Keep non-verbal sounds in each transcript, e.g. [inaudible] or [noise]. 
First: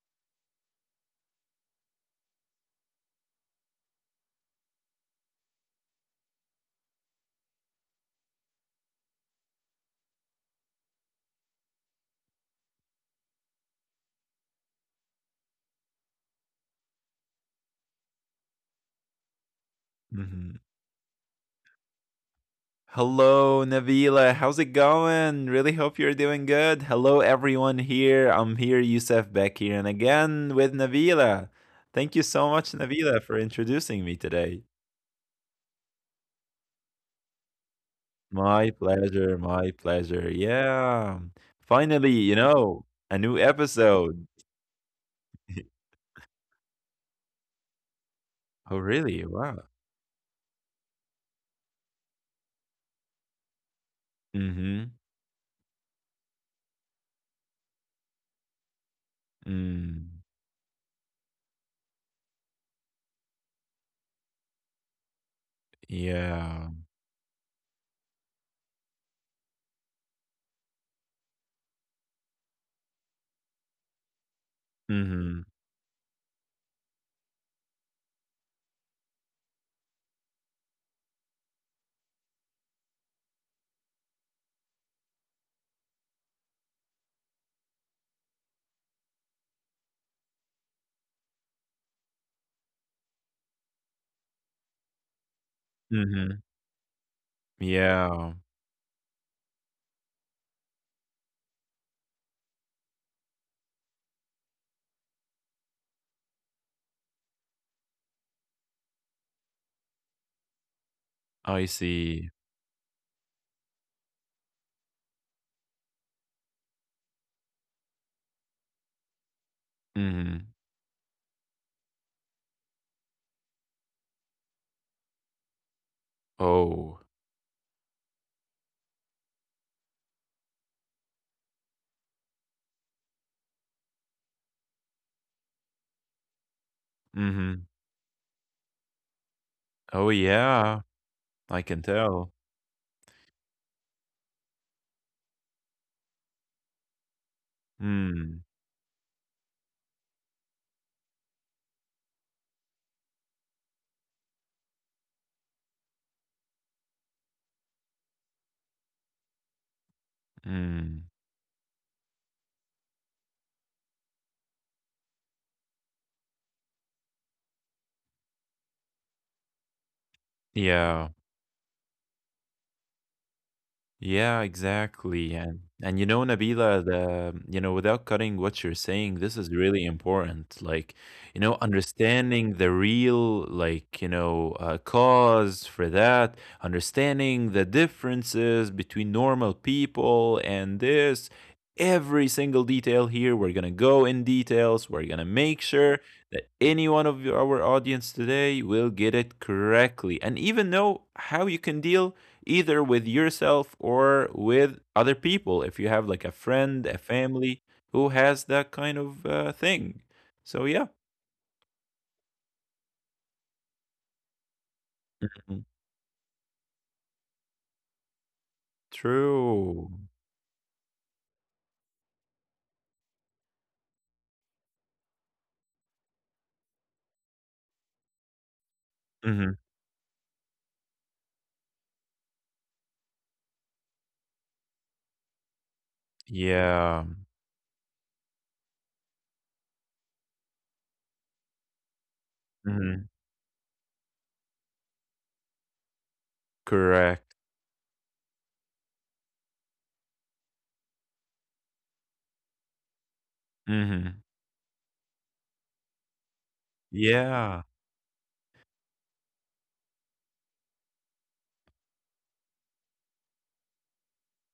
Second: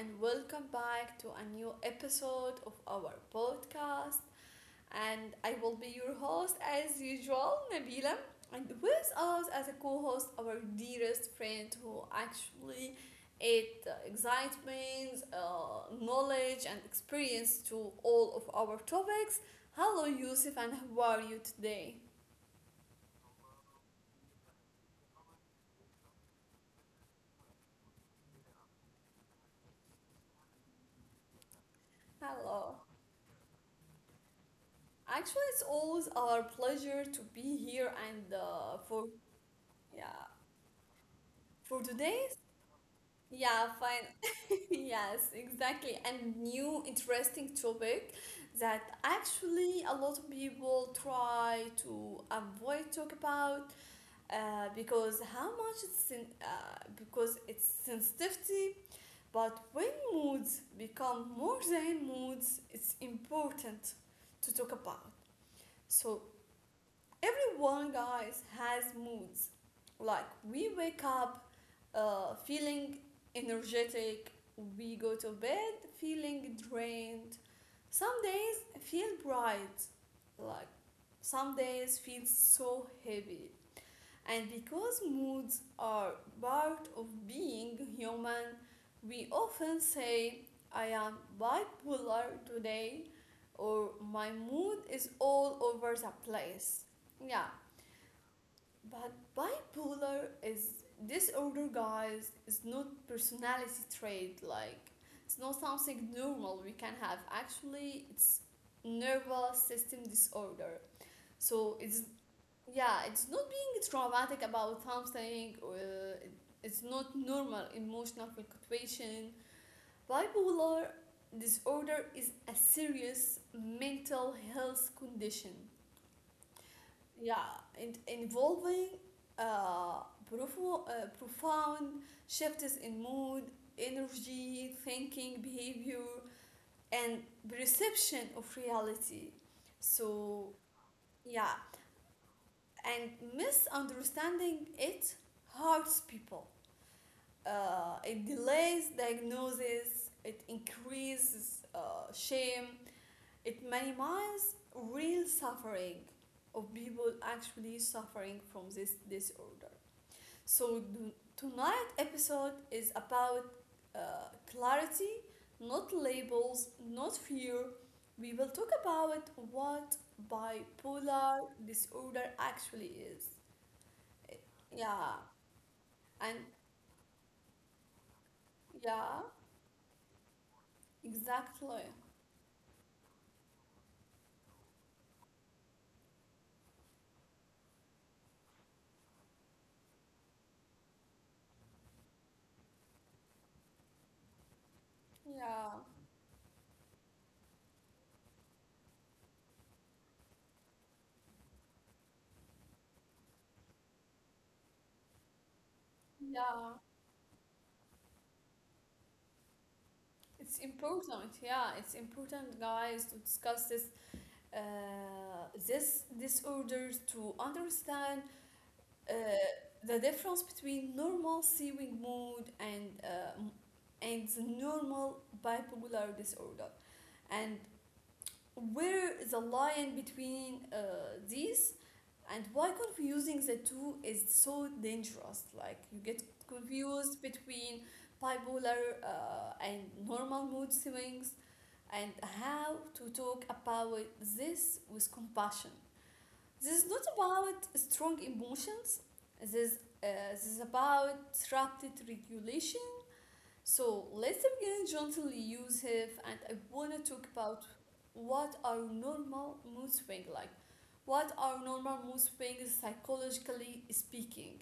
and welcome back to a new episode of our podcast. And I will be your host as usual, Nabila. And with us as a co host, our dearest friend who actually adds excitement, knowledge, and experience to all of our topics. Hello, Mhm. Yusuf, and how are you today? Hello, Nabila. How's it going? Really hope you're doing good. Hello, everyone here. I'm here, Youssef, back here, and again with Nabila. Thank you so much, Hello. Nabila, for introducing me today. Actually, it's always our pleasure to be here and My for pleasure, my pleasure. yeah. Yeah. For Finally, you today? know, a new Yeah, episode. fine. [laughs] Yes, [laughs] exactly. And new interesting topic Oh, that really? Wow. actually a lot of people try to avoid talk about Mm-hmm. because how much it's because it's sensitivity. But when Mm. moods become more than moods, it's important to talk about. So Yeah. everyone, guys, has moods. Like we wake up feeling energetic, we go to Mm-hmm. bed feeling drained, some days feel bright, like some days feel so heavy, and because moods are part of being human, we often say I am bipolar today, or my mood is all over the Mm-hmm. place, yeah. Yeah. But bipolar is disorder, guys, is not personality trait. Like, it's not something normal we can have. Actually, it's nervous system disorder. I So it's see. yeah, it's not being traumatic about something or it's not normal emotional fluctuation. Mm-hmm. Bipolar disorder is a serious mental health condition, Oh. yeah, and involving uh, profound shifts in mood, energy, thinking, behavior, and Mm-hmm. perception of reality. Oh, So, yeah. yeah, I can tell. and misunderstanding it hurts people. It Mm, delays diagnosis, it increases shame, it minimizes real suffering of people actually suffering from this disorder. So mm. tonight episode is about clarity, not labels, not fear. We will talk about what Yeah. bipolar disorder actually is. Eh, Yeah, Yeah, exactly. And and Nabila, the without cutting what you're yeah, saying, this is really important. Like, exactly. understanding the real, cause for that, understanding the differences between normal people and this, every single detail here. We're gonna go in details. We're gonna make Yeah, sure that any one of your- our audience today will get it correctly and even know how you can deal either with yourself or with other people if you have like a yeah. friend, a family who has that kind of thing. It's So, yeah. important. Yeah, it's important, guys, to discuss this uh, Mhm. this disorders to understand uh, True. the difference between normal sewing mood and m- and the normal bipolar disorder, and where is the hmm line between these, and why confusing the two is so dangerous. Like you get Yeah. confused between bipolar and normal mood swings, and how to hmm talk about this with compassion. This is not Correct. about strong emotions. This this is about trapped regulation. So hmm let's begin gently, Yusuf, and I wanna talk about Yeah. what are normal mood swings like. What are normal mood swings psychologically speaking?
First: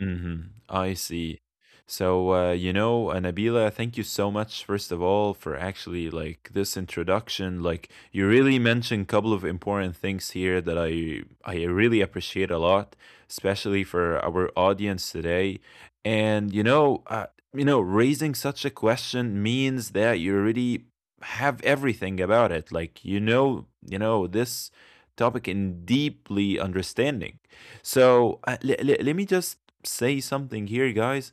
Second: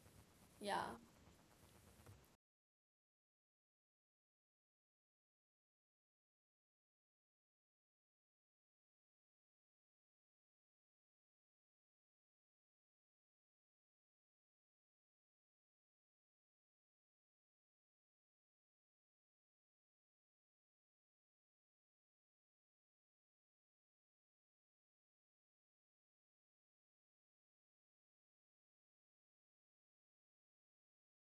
Mhm. I Yeah. see. So, Nabila, thank you so much, first of all, for actually like this introduction. Like you really mentioned a couple of important things here that I really appreciate a lot, especially for our audience today. And raising such a question means that you already have everything about it. Like you know this topic in deeply understanding. So let me just say something here, guys.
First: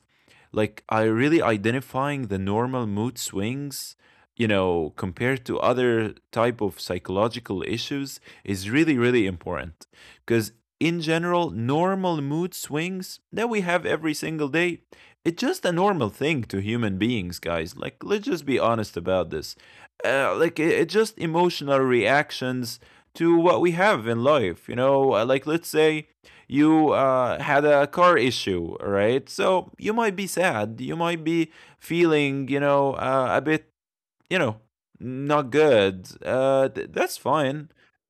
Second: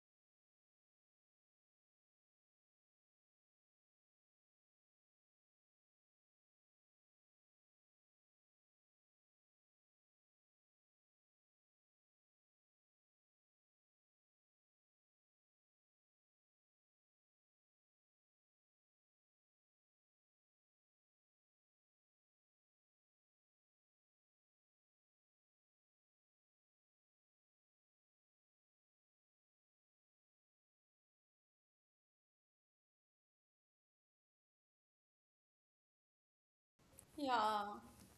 Like, I really identifying the normal mood swings, you know, compared to other type of psychological issues is really, really important. Because in general, normal mood swings that we have every single day, it's just a normal thing to human beings, guys. Like, let's just be honest about this. Like, it's just emotional reactions to what we have in life, you know? Like, let's say you had a car issue, right? So you might be sad. You might be feeling, you know, a bit, you know, not good. That's Yeah. fine.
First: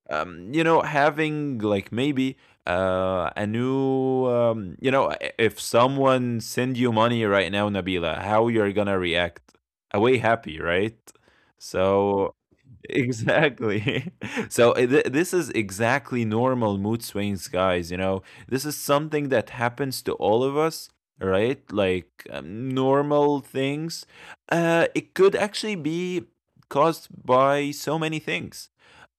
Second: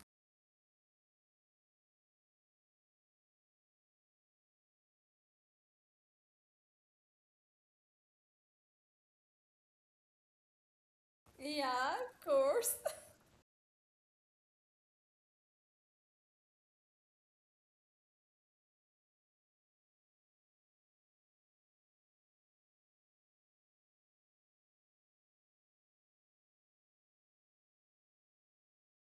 You know, having like maybe a new, if someone send you money right now, Nabila, how you're gonna react? Away happy, right? Yeah, of So course. Exactly. [laughs] So this is exactly normal mood swings, guys. You know, this is something that happens to all of us, right? Like normal things. It could actually be caused by so many things.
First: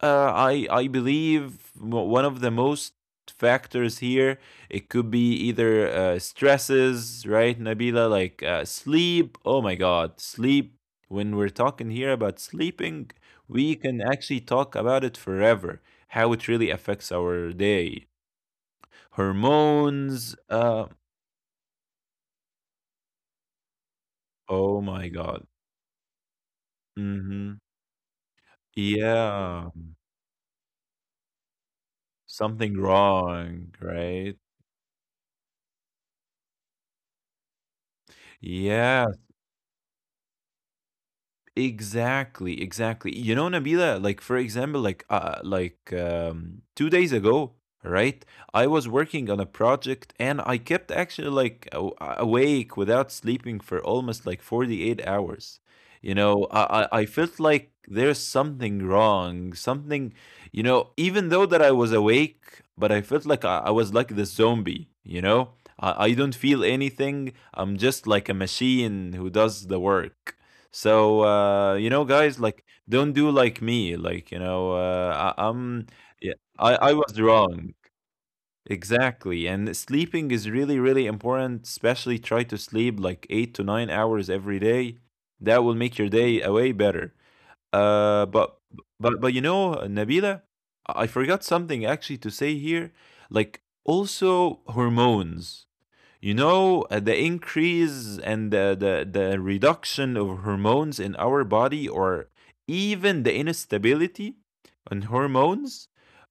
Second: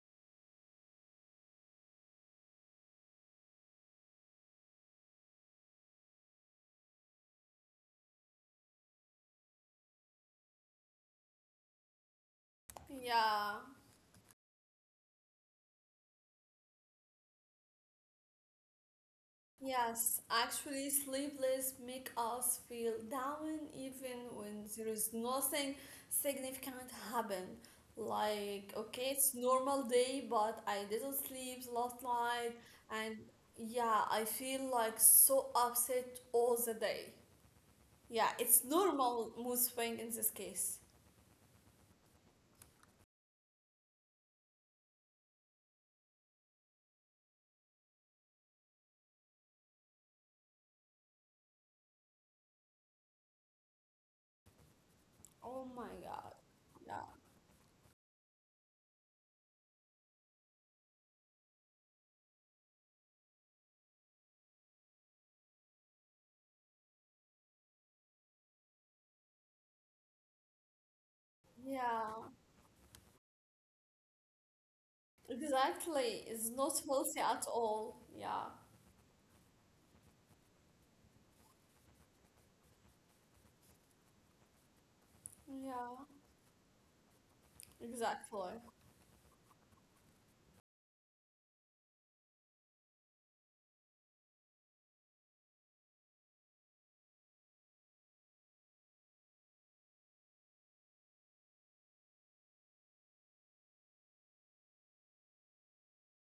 I believe one of the most factors here it could be either stresses, right, Nabila? Like sleep. Oh my God, sleep. When we're talking here about [laughs] sleeping Yeah. we can actually talk about it forever, how it really affects our day. Yes, Hormones, actually, sleepless make us feel down even when oh there my is God. nothing significant hmm happen. Like, okay, it's Yeah, normal day, but I didn't sleep last night, something and wrong, yeah, right? I feel like so upset all the day. Yeah, it's Yeah. normal mood swing in this case. Exactly, exactly. You know, Nabila, like for example, like 2 days ago, right? I was working on a project and I kept actually awake without sleeping for almost like 48 hours. Oh You my know, God. I Yeah, felt like there's something wrong, something, you know, even though that I was awake, but I felt like I was like the zombie, you know? I don't feel anything. I'm just like a machine who does the work. So you know, yeah, guys, like don't do like me. Like you know, I'm exactly. yeah, It's not I healthy was at wrong all. Yeah, exactly. And sleeping is really really important. Especially try to sleep like 8 to 9 hours every day. That will yeah, make your day a way better. Uh, exactly. but but you know, Nabila, I forgot something actually to say here. Like also hormones you know the increase and the reduction of hormones in our body or even the instability on hormones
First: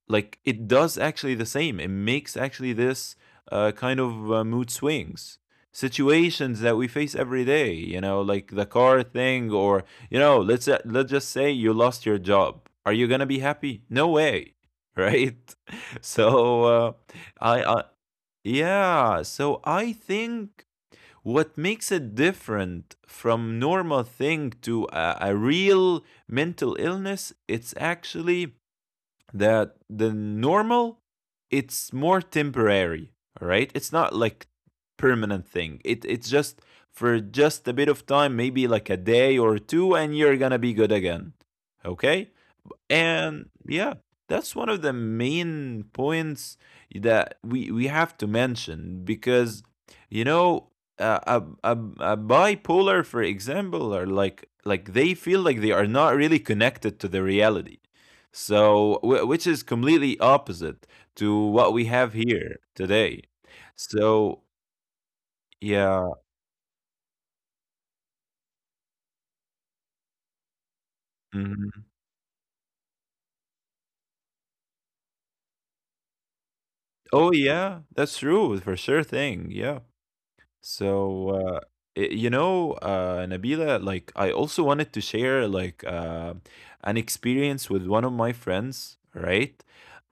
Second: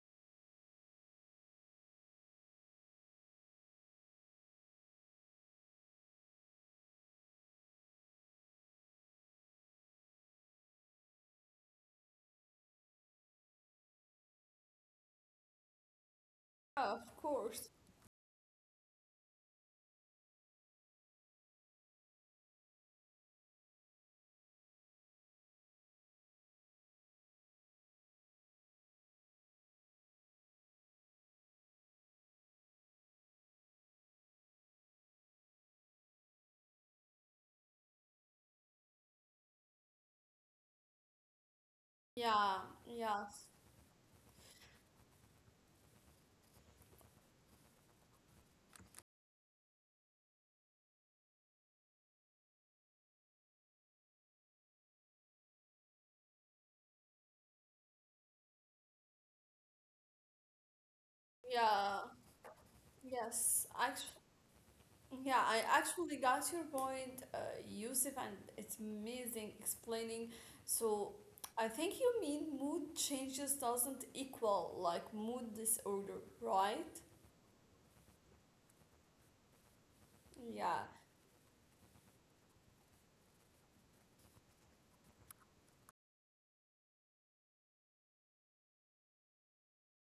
like it does actually the same it makes actually this kind of mood swings situations that we face every day you know like the car thing or you know let's just say you lost your job are you gonna be happy no way right. [laughs] So Yeah, of course. I yeah, so I think what makes it different from normal thing to a real mental illness, it's actually that the normal it's more temporary, all right? It's not like permanent thing. It's just for just a bit of time, maybe like a day or two and you're going to be good again. Okay? Yeah, yes. And yeah, that's one of the main points that we have to mention because you know uh, a, a a bipolar, for example, are like they feel like they are not really connected to the reality. So which is completely opposite to what we Yeah, have here today. yes. Actually, So yeah, I yeah, actually got your point, Yusuf, and it's amazing explaining. So, I mhm. think you mean mood changes doesn't equal like mood disorder, right? Oh yeah, that's true for sure thing. Yeah. Yeah, of So, you know, Nabila, like I also wanted to share an experience with one of my friends, right?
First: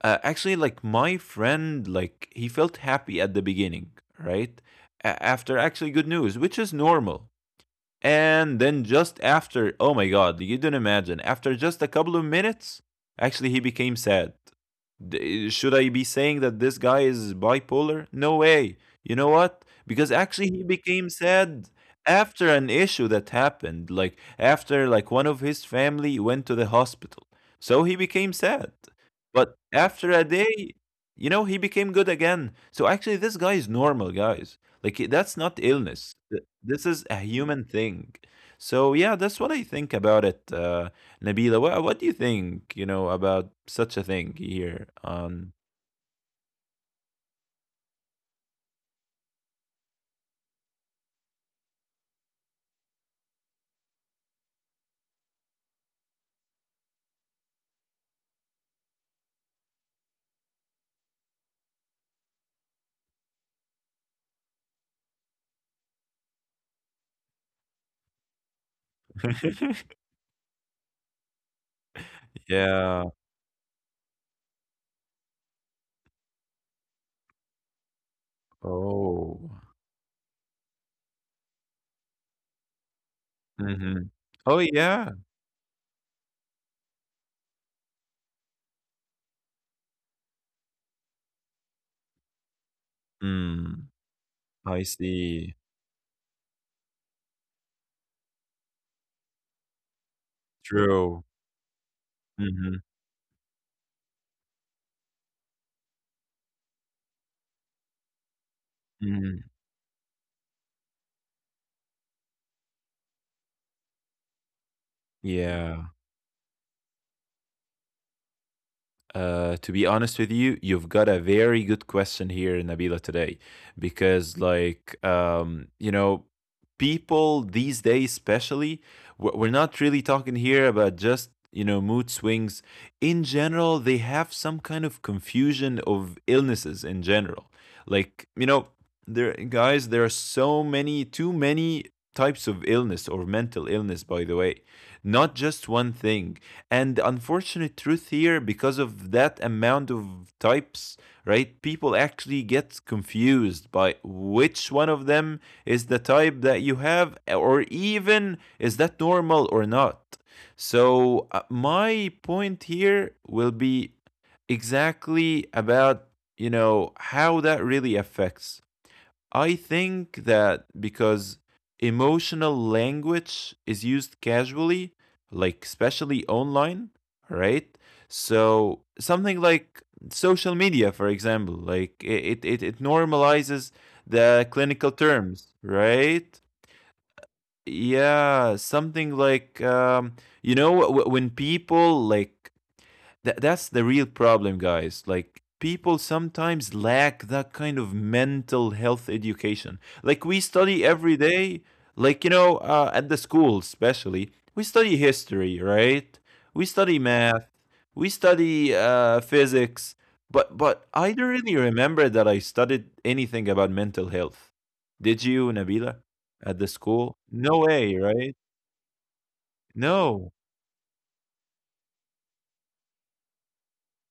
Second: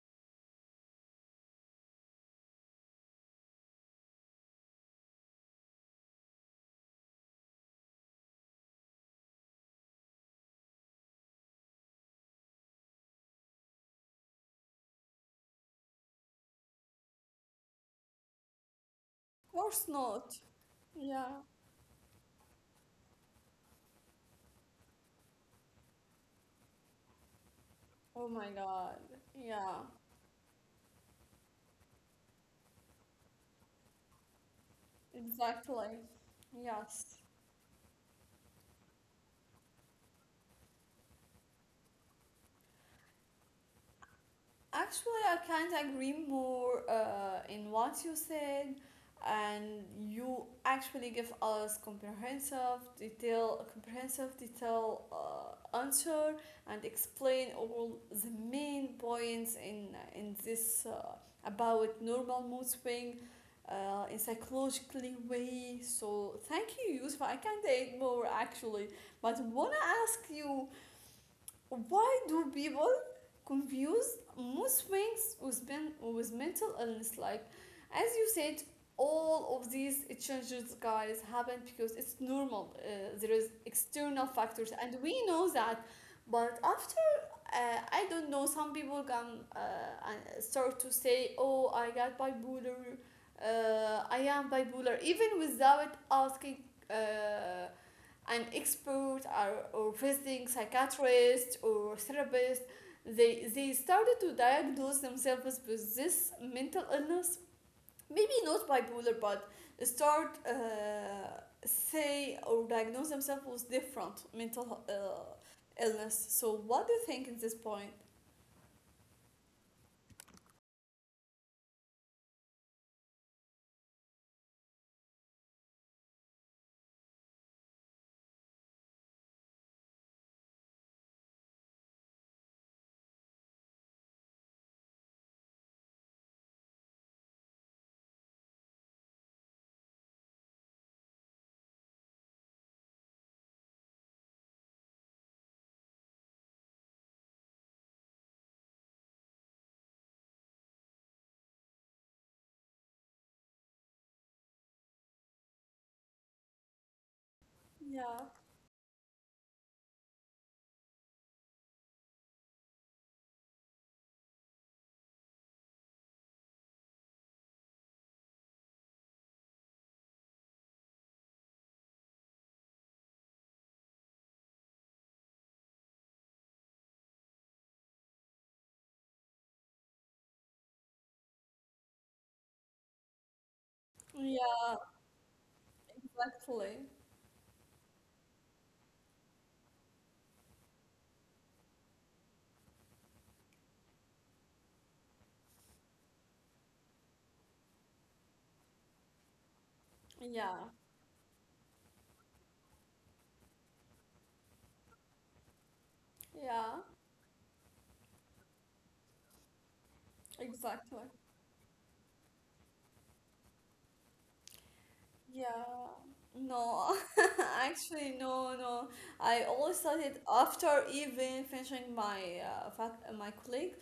Actually, like my friend, like he felt happy at the beginning, right? After actually good news, which is normal, and then just after, oh my god, you don't imagine, after just a couple of minutes, actually he became sad. Should I be saying that this guy is bipolar? No way. You know what? course Because not. actually he became Yeah. sad after an issue that happened, like after like one of his family went to the hospital. So he Oh became my sad. God. But Yeah, after a day, you know, he became good again. So actually this guy is normal, guys. Like that's not exactly. illness. This is a Yes. human thing. So yeah, that's what I think about it, Nabila. What do you think, you know, about such a thing here Actually, I on can't agree more in what you said, and you actually give us comprehensive detail answer, and explain all the main points in this about normal mood swing. In psychologically way, so thank you, Yusuf. I can't add more actually, but wanna [laughs] ask you, why do people Yeah. confuse mood swings with, with mental illness? Like, as you said, Oh. all of these changes, guys, happen because it's normal. There is hmm external factors, Oh and yeah. we know that. But after, I don't know, some people can and start to say, "Oh, I got bipolar. Mm, I am I bipolar," even see. without asking uh, an expert, or visiting True. psychiatrist or therapist, hmm they started to diagnose themselves with this mental illness. Maybe not bipolar, hmm but start say or diagnose themselves with different mental Yeah. illness. So what do you think at this point? To be honest with you, you've got a very good question here, Nabila, today, because like you know, people these days, especially, we're not really talking here about just you know mood swings. In general, they have some kind of confusion of illnesses in general. Like you know, there are so many, too many types of illness or mental illness. By the way, not just one thing and the unfortunate truth here, because of that amount of types, right, people actually get confused by which one of them is the type that you have, or Yeah, even is that normal or not. So, my point here will be exactly about you know how that really affects I think that because emotional language is used casually, like especially online, right? So something like social media, for example, it normalizes the yeah, clinical terms, right? exactly. Yeah, something like you know when people like that's the real problem, guys. Like, people sometimes lack that kind of mental health education. Like, we Yeah, study every day, like, you know, at the school, especially, we study history, right? We study yeah, math, we study physics. But I exactly. don't really remember that I studied anything about mental health. Did you, Yeah, Nabila, at the school? no, No [laughs] way, right? actually, no, no. I always No. started after even finishing my my colleague.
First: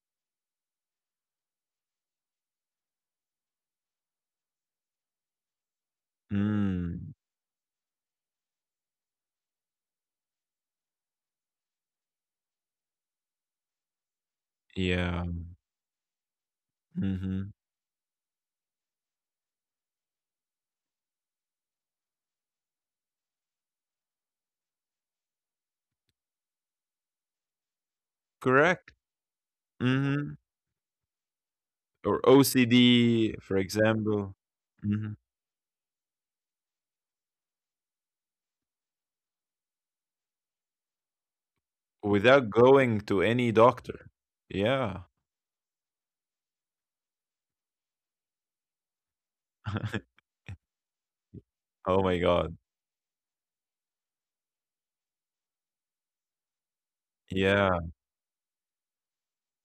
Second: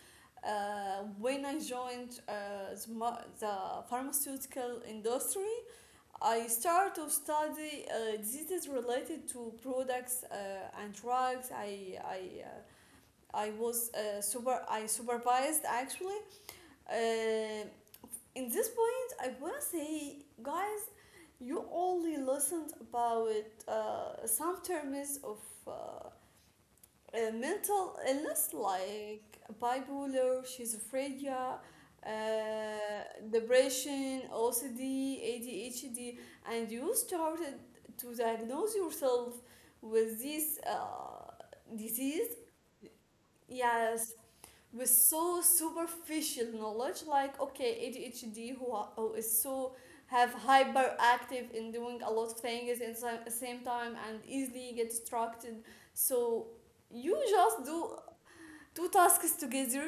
When I joined the pharmaceutical industry, I started to Mm, study diseases related to products and drugs. I was super I yeah. supervised actually uh, Mm-hmm. in this point, I wanna say, guys, you only listened about some terms of uh, uh, mental illness Correct. like bipolar, Mhm. schizophrenia, Or uh, OCD, for depression, example. OCD, Mhm. ADHD, and you started to diagnose yourself with this disease. Without going to any Yes, doctor. with Yeah. so superficial knowledge like, okay, ADHD who is so have [laughs] hyperactive in doing a lot Oh of my things god. at the same time and easily get distracted, so you just do Yeah. two tasks together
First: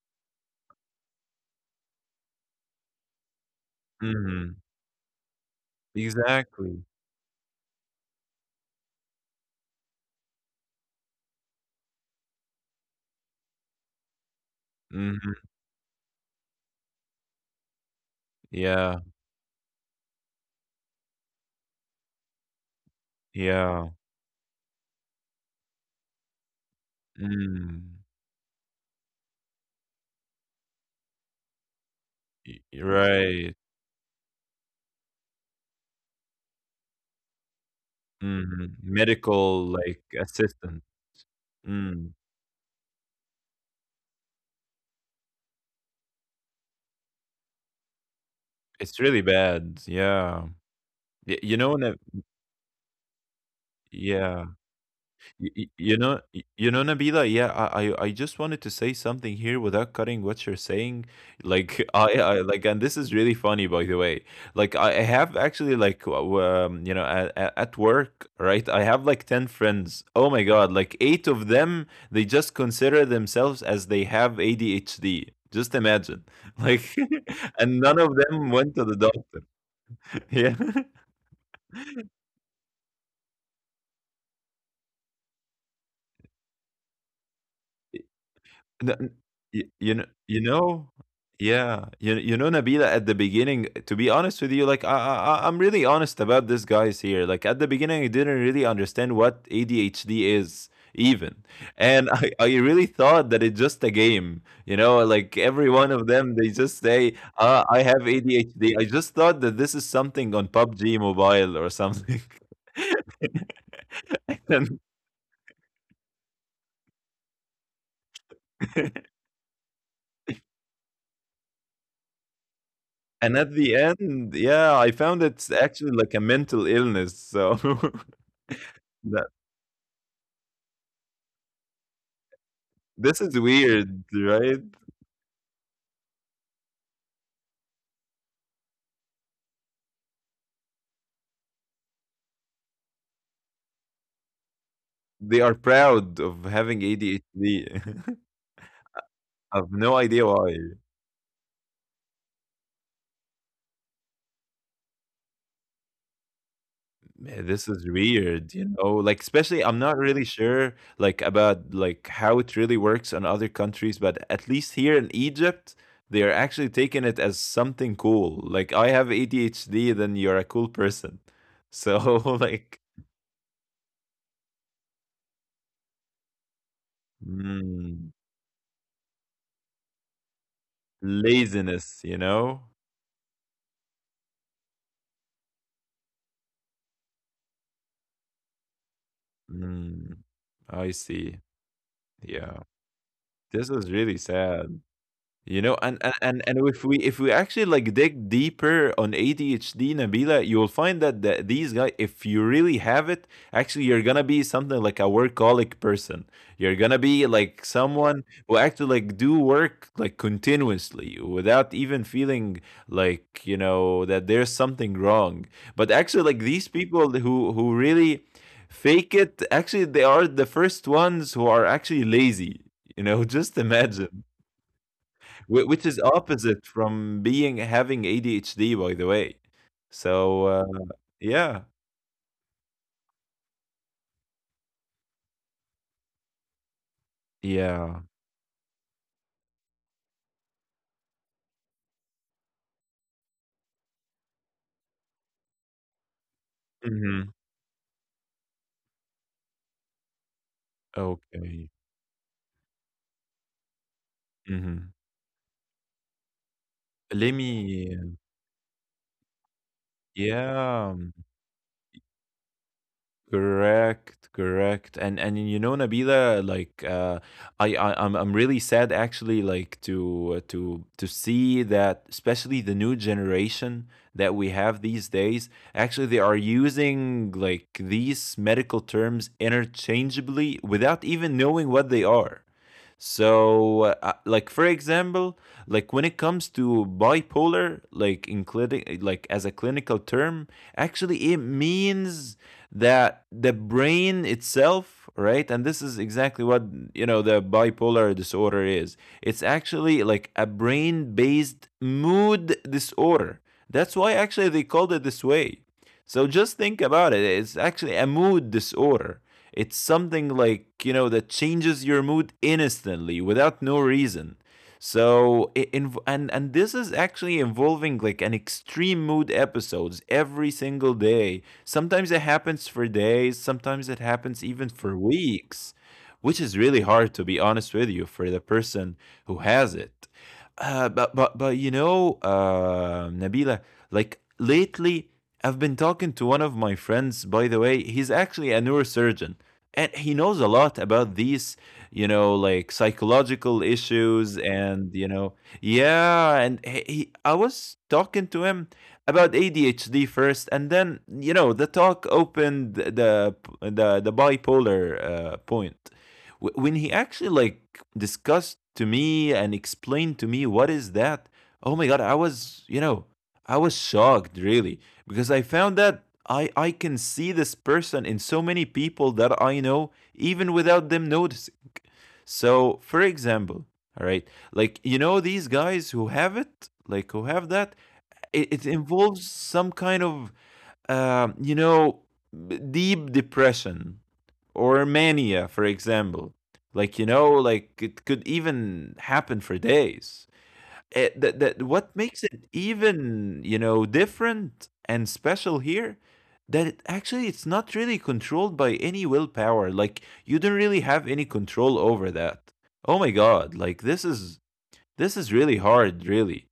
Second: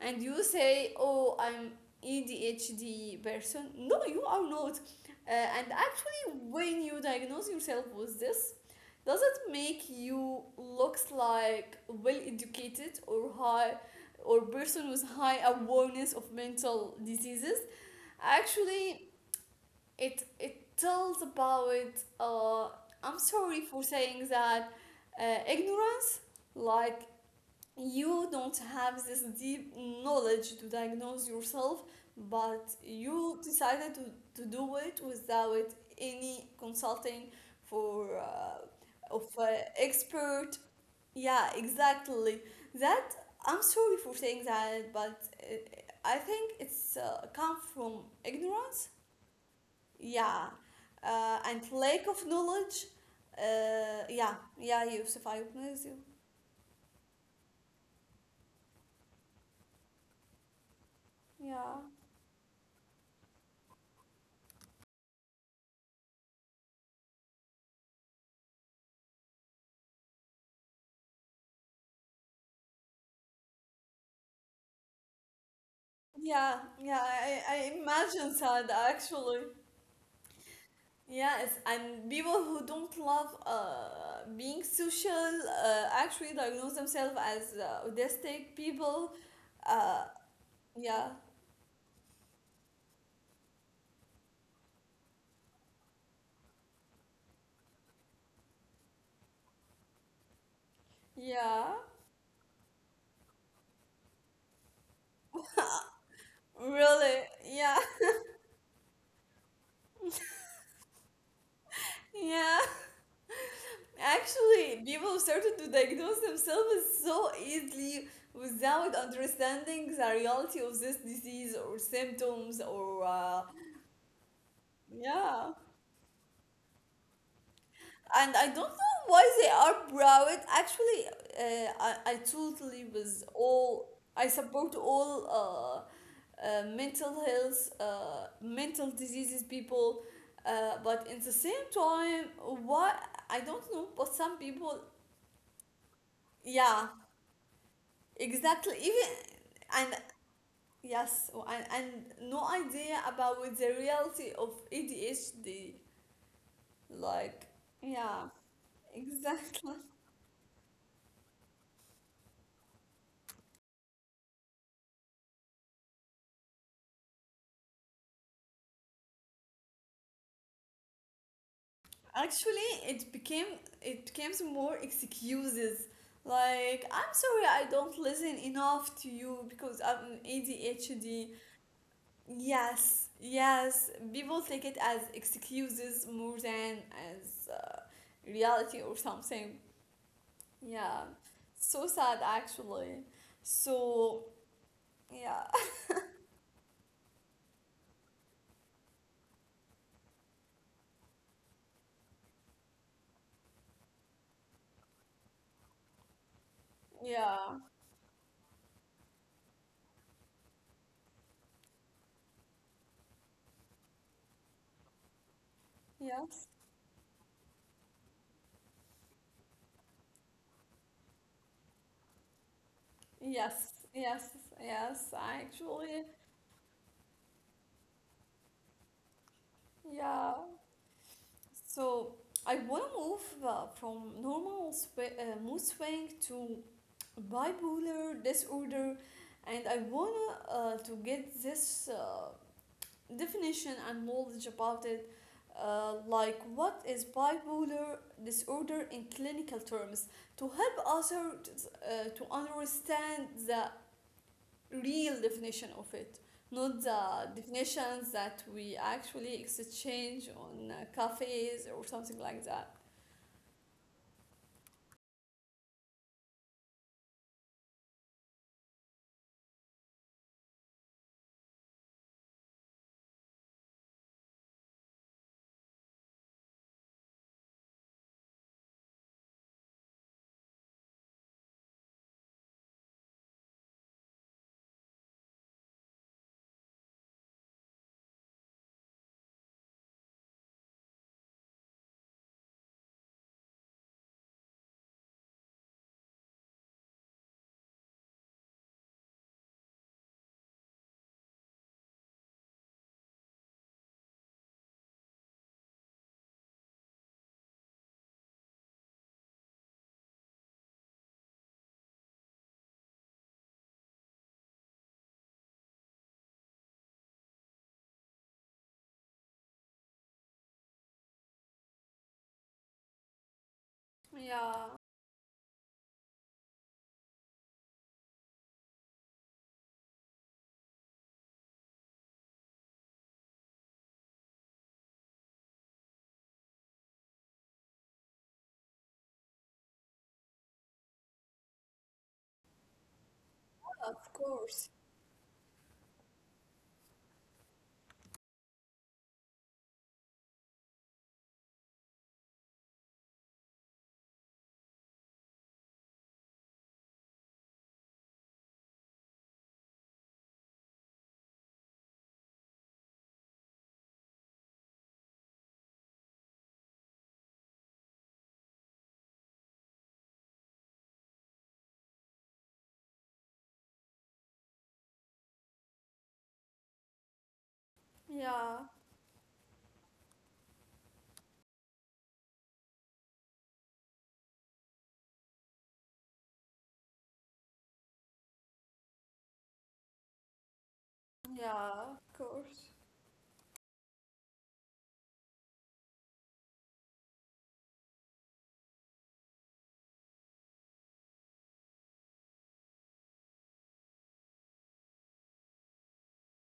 and you say, oh, I'm ADHD person. No, you Mhm. are not. And actually, Exactly. when you diagnose yourself with this, does it make you looks like well educated or high or person with Mhm. high awareness of mental diseases? Yeah. Actually, it tells about uh, I'm sorry for Yeah. saying that, ignorance. Like, Mm. you don't have this deep knowledge to diagnose yourself, Y but you right. decided to do it without any consulting for Mhm. of Medical, like, expert. assistant. Yeah, Mm. exactly. That, I'm sorry for saying that, but I think it's come from ignorance. It's really bad. Yeah, Yeah. Y and you know, when I lack of knowledge. Yeah, yeah. yeah, Yusuf, I agree with you. You know, you know, Nabila. Yeah, I just wanted to say something here without cutting what you're saying. Yeah. Like, [laughs] like, and this is really funny, by the way. Like, I have actually, you know, at work, right? I have like 10 friends. Oh my god, like 8 of them, they just consider themselves as they have ADHD. Just imagine, Yeah, yeah, like, I [laughs] and none of imagine them sad went to the actually. doctor. [laughs] Yeah. Yes, and people who don't love being social actually diagnose themselves as autistic N people. n y Uh, you know yeah, yeah, you know, Nabila, at the beginning, to be honest with you, like, I'm really honest about this, guys, here. Like, at the beginning, I didn't really understand what ADHD is, even. yeah, And [laughs] I really thought that it's just a game, you know? Like, every one of them, they just really, say, "Ah, yeah, I have ADHD." I just thought that this is something on PUBG Mobile or [laughs] something. yeah. Actually, [laughs] people started to diagnose themselves so easily without And understanding the reality of this disease or symptoms or And at the end, yeah, I found yeah. it's actually like a mental illness. So And I don't know [laughs] why that they are proud. Actually, I totally was this is all weird, I right? support all mental health, mental diseases people, but in the same time, why I don't know, but some people, They are proud of yeah, having ADHD. [laughs] exactly. Even, I have and no idea why. yes, and no idea about the reality of ADHD, like Man, this is yeah, weird, you [laughs] know. Like especially, exactly. I'm not really sure like about like how it really works in other countries, but at least here in Egypt, they are actually taking it as something cool. Like I have ADHD, then you're a cool person. So [laughs] Actually, like. it became, it becomes more excuses. Like, I'm sorry I don't mm, listen enough to you because I'm ADHD. Laziness, you know? Yes, yes. People take it as excuses more than as reality or something. Mm, I Yeah. see. So sad, Yeah. actually. This is really So, sad. yeah. You [laughs] know, and if we actually like dig deeper on ADHD, Nabila, you will find that these guys, if you really have it, actually you're gonna be something like a workaholic person. You're gonna be Yeah. like someone who actually like do work like continuously without even feeling like you know that there's something wrong. But actually, like Yes. these people who really fake it, actually they are the first ones who are actually lazy. You know, [laughs] just Yes. imagine. Yes. Yes. Which Actually, is opposite from being having ADHD, by the way. yeah. So yeah, So I want to move from mood swing to yeah. bipolar disorder, and I want to get this definition and knowledge about it. Like, what is hmm bipolar disorder in clinical terms to help us okay. To understand the Hmm. real definition of it, not the Let definitions me. that we actually exchange on Yeah. cafes or something like that. Correct, correct. And you know, Nabila, like I'm really sad actually like to to see that especially the new generation that we have these days, actually they are using like these medical terms interchangeably without even knowing what they are. So, like for example, like when it comes to bipolar, like including like as a clinical term, actually it means that the brain itself, right? And this is exactly what you know the bipolar disorder is. It's actually like a brain-based mood disorder. That's why actually they called it this way. So just think about it. It's actually a mood disorder. It's something like, you know, that changes your mood instantly without no reason. So it inv- and this is actually involving like an extreme mood episodes every single day. Sometimes it happens for days, sometimes it happens Yeah, even for weeks, which is really hard to be honest with you for the person who has it. But you know, Nabila, like lately, I've been talking to one of my friends. By the way, he's actually a neurosurgeon, and he knows a lot about these, you know, like psychological of issues, course. and you know, yeah. And he I was talking to him about ADHD first, and then you know, the talk opened the bipolar point. When he actually like discussed to me and explained to me what is that, oh my god, I was, you know, I was shocked really because I found that I can see this person in so many people that I know even without them noticing. So, for example, all right, like you know these guys who have it, like who have that, Yeah, it involves some kind of you know, deep depression or mania, for example. Like, you know, like it could even happen for days. Yeah, What of makes it course. even, you know, different and special here, that actually it's not really controlled by any willpower. Like, you don't really have any control over that. Oh my God, like this is really hard, really.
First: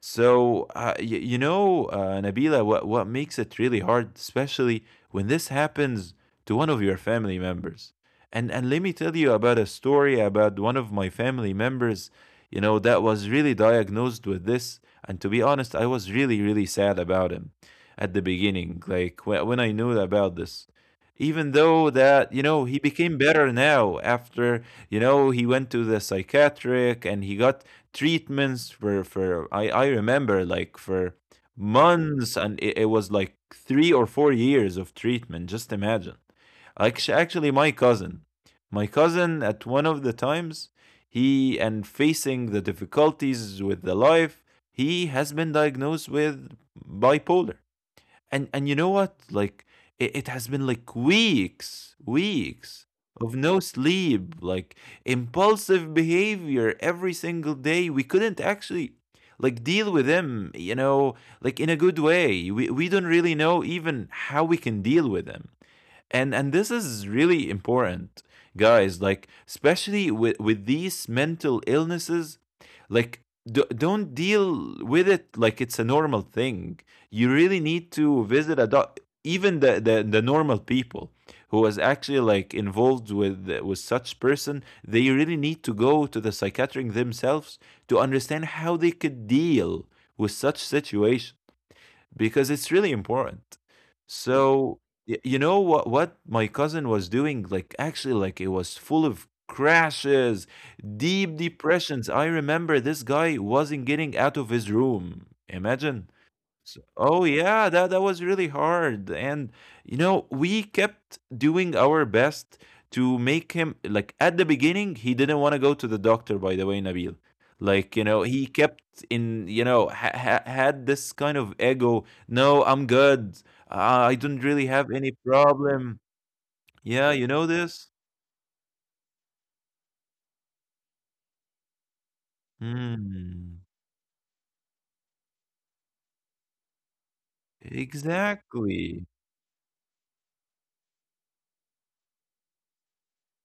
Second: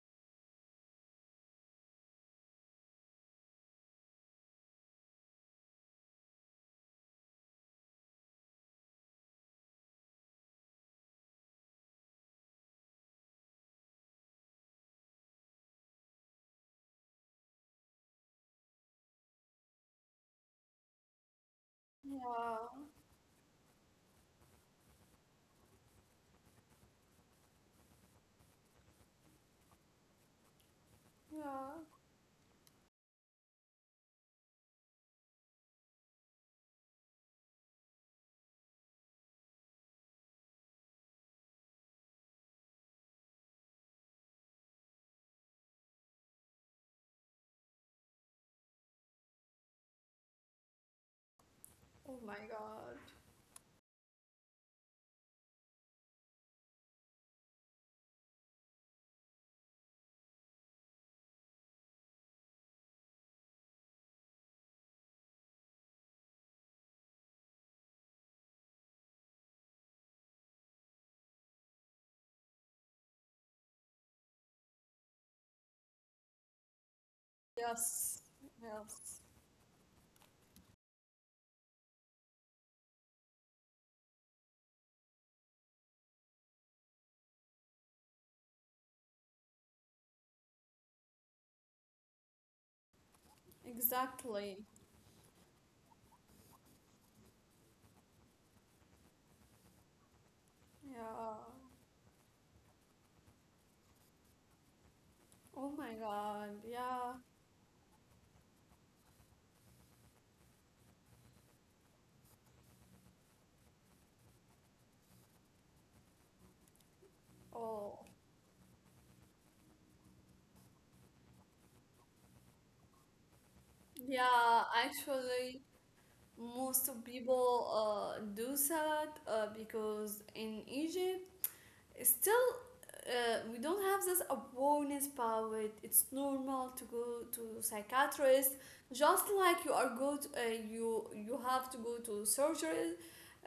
So, you know, Nabila, what makes it really hard, especially when this happens to one of your family members. And let me tell you about a story about one of my family members, you know, that was really diagnosed with this. And to be honest, I was really, really sad about him at the beginning, like when I knew about this. Even though that, you know, he Yeah, became better now after, you know, he went to the psychiatric and he got treatments for I remember like for yeah. months and it was like 3 or 4 years of treatment. Just imagine. Actually my cousin, my cousin, at one of the times he and facing the difficulties with the life, he has been diagnosed with bipolar. And you know what? Like it has been like Oh my weeks God. of no sleep, like impulsive behavior every single day. We couldn't actually like deal with them, you know, like in a good way. We don't really know even how we can deal with them. And this is really important, guys, like especially with these mental illnesses, like don't deal with it like it's a normal thing. You really need Yes, to visit a doc. yes. Even the normal people who was actually like involved with such person, they really need to go to the psychiatric themselves to understand how they could deal with such situation, because it's really important. Exactly. So you know what my cousin was doing, like actually like it was full of crashes, Yeah. deep depressions. I remember this guy wasn't getting out of his room. Oh my Imagine. God. So, Yeah. oh yeah, that that was really hard, and you know we kept doing our best to make him, like at the beginning he didn't want to go to the doctor. By the way, Nabil, like Oh. you know he kept in you know had this kind of ego. No, I'm good. Uh, I don't Yeah, really have any actually, problem. most of Yeah, you know people this. Do that because in Egypt, still we Hmm. don't have this awareness power. It's normal to go to psychiatrist, Exactly. just like you are go to, you you have to go to surgery,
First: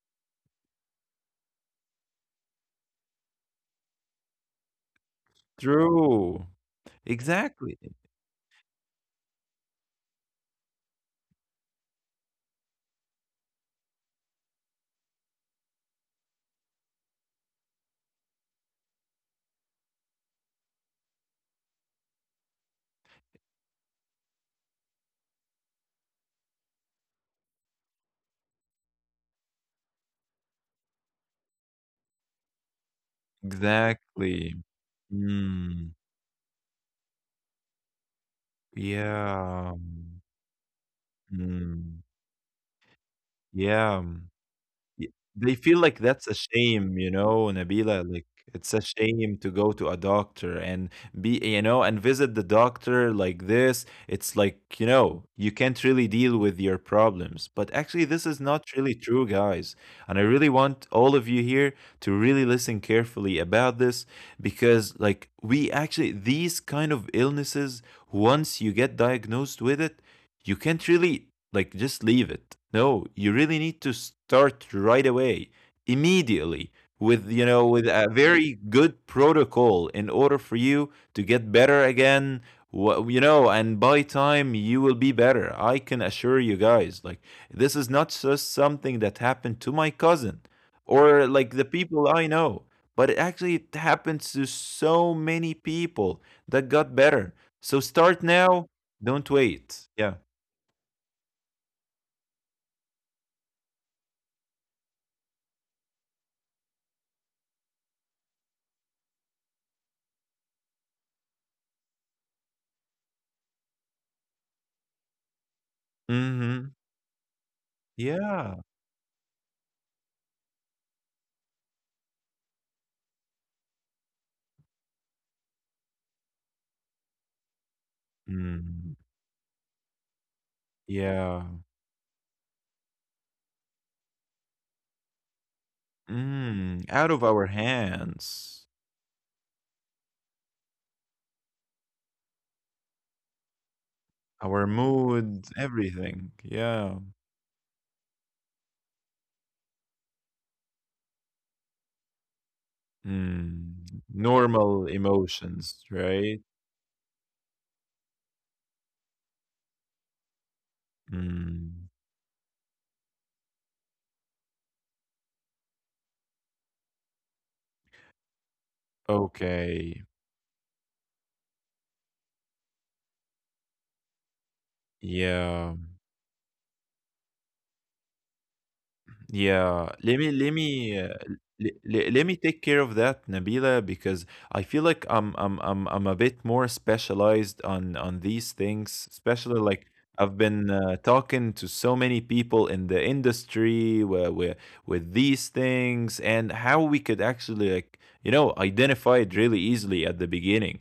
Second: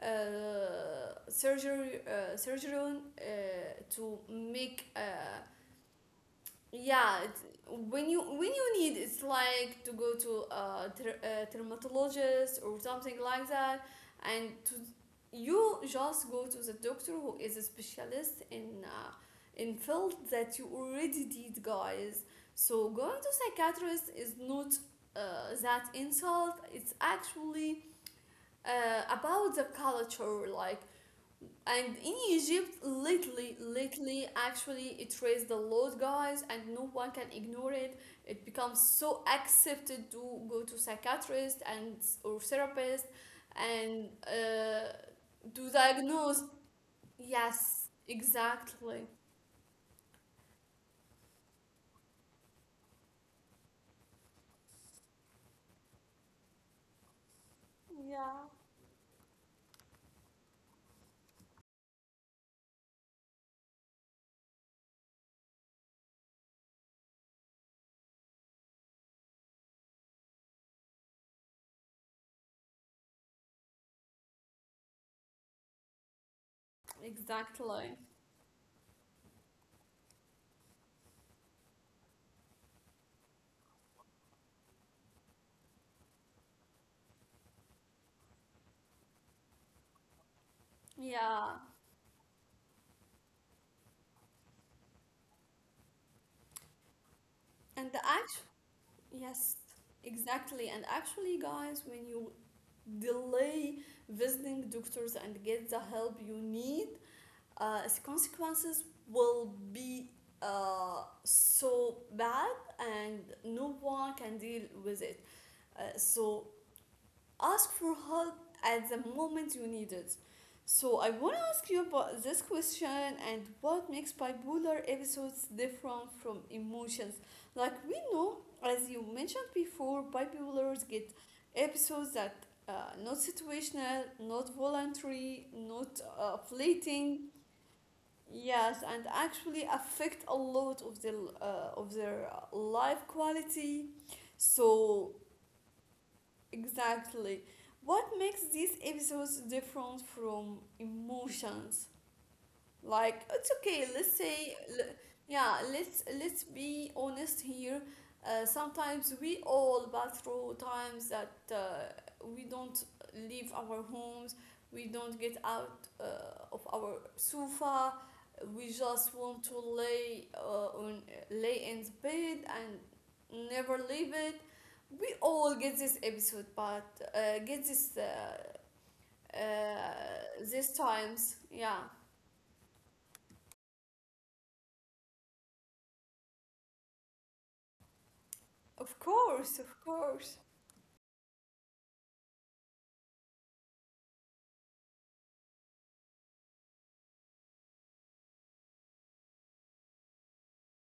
uh, surgeon to make True. yeah it's, Exactly. When you need it's like to go to a, a dermatologist or something like that, and to you just go to the doctor who is a specialist in field that you already did, guys. So going to psychiatrist is not that insult, it's actually about the culture, like, and in Egypt, lately, lately, Exactly. actually, it raised a Hmm. lot, guys, and no one can ignore it. It becomes so Yeah. accepted to go to psychiatrist and Mm. or therapist, Yeah. and Y, they to feel like that's a diagnose. shame, you know, Yes, Nabila, like, it's a exactly. shame to go to a doctor and be you know, and visit the doctor like this. It's like, you know, you can't really deal with your problems. But actually, this is Yeah, not really true, guys. And I really want all of you here to really listen carefully about this because, like, we actually, these kind of illnesses, once you get diagnosed with it, you can't really like just leave it. No, you really need to start right away, immediately with you know with exactly. a very good protocol in order for you to get better again. You know, and by time you will be better. I can assure you, guys, like this is not just something that happened to my cousin or like Yeah, the people I know, but it actually it happens to so many people that got better. So and the start act. now, don't Yes, wait. Yeah. exactly. And actually, guys, when you delay visiting doctors and get the help you need, its consequences will be so bad, and no one can deal with it. So Mhm. ask for help Yeah. at the moment you need it. So I want to ask you about this question, and what makes bipolar episodes different from emotions? Like we know, as Mm. you mentioned before, bipolars get Yeah. episodes that not situational, not voluntary, not Mm. Out fleeting, of our hands, yes, and actually affect a lot of their life quality. our So mood, everything. Yeah. exactly, what makes these episodes different from emotions? Like it's Mm. okay, let's say Normal yeah, emotions, right? let's be honest here. Sometimes we all pass through times that Mm. We don't leave our homes, we don't get out of our sofa, we just want to Okay. lay on lay in the bed and never leave it. We all Yeah. get this episode, but get this Yeah, let me let these me times, let, yeah. let, Let me take care of that, Nabila, because I feel like I'm a bit more specialized on these Of things, especially course, of like I've course. been talking to so many people in the industry where with these things and how we could actually like you know identify it really easily at the beginning.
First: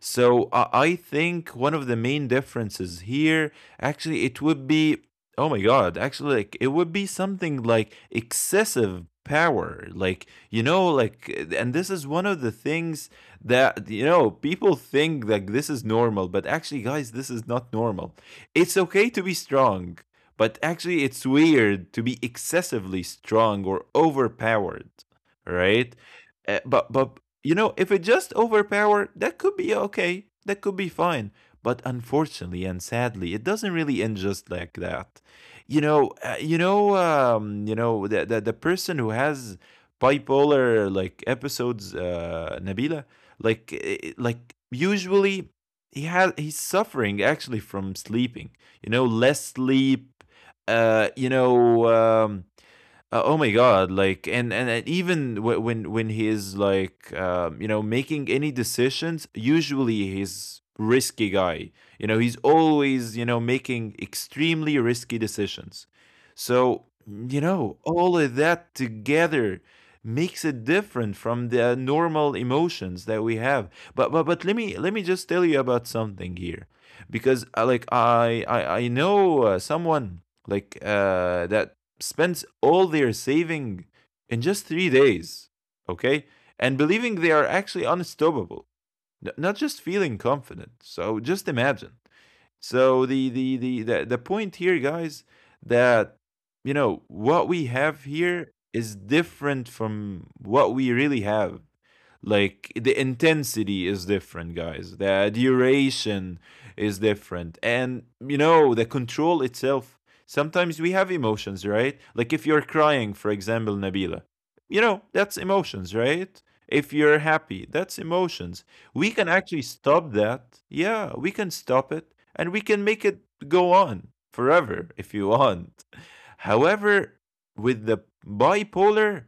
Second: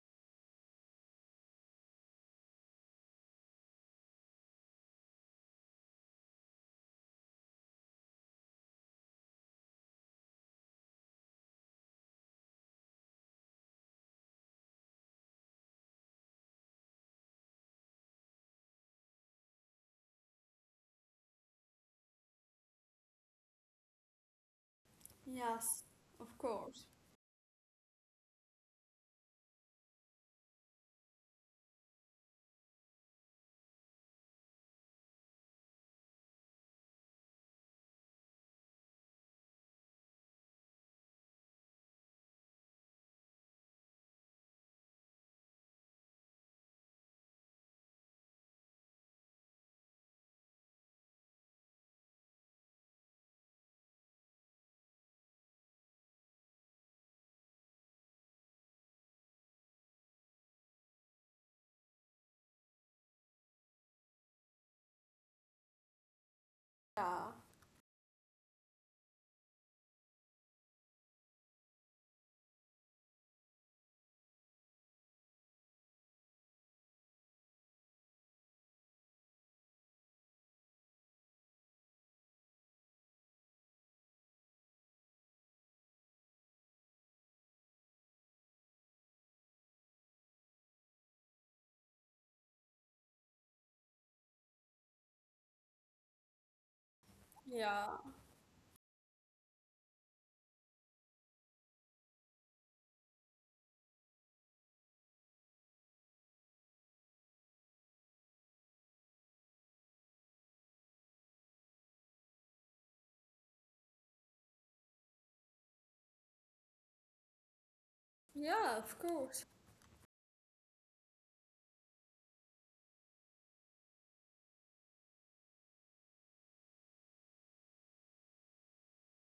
So I think one of the main differences here actually it would be oh my god, actually like it would be something like excessive power. Like, you know, like and this is one of the things that you know, people think like this is normal, but actually guys, this is not normal. It's okay to be strong, but actually it's weird to be excessively strong or overpowered, Yes, right? of Uh, course. but but you know, if it just overpowered, that could be okay. That could be fine. But unfortunately and sadly, it doesn't really end just like that. You know the person who has bipolar like episodes, Nabila, like usually he's suffering actually from sleeping. You know, less sleep. Uh, you know, um, oh my god! Like and even when he is like you know making any decisions, usually he's risky guy. You know he's always you know making extremely risky decisions. So Yeah, you know all of that together makes it different from the normal emotions that we have. But let me just tell you about something here, because like I know someone that spends all their saving in just 3 days, okay? And believing they are actually unstoppable, not just feeling confident. So just imagine. So the point here, guys, that you know what we have yeah, here is different from what we really have, like the intensity is different, guys. The duration is different. And you know, the control itself. Sometimes we have emotions, right? Like if you're crying, for example, Nabila, you know, that's emotions, right? If you're happy, that's emotions. yeah, of We can course. actually stop that. Yeah, we can stop it and we can make it go on forever [laughs] if you want. However, with the bipolar,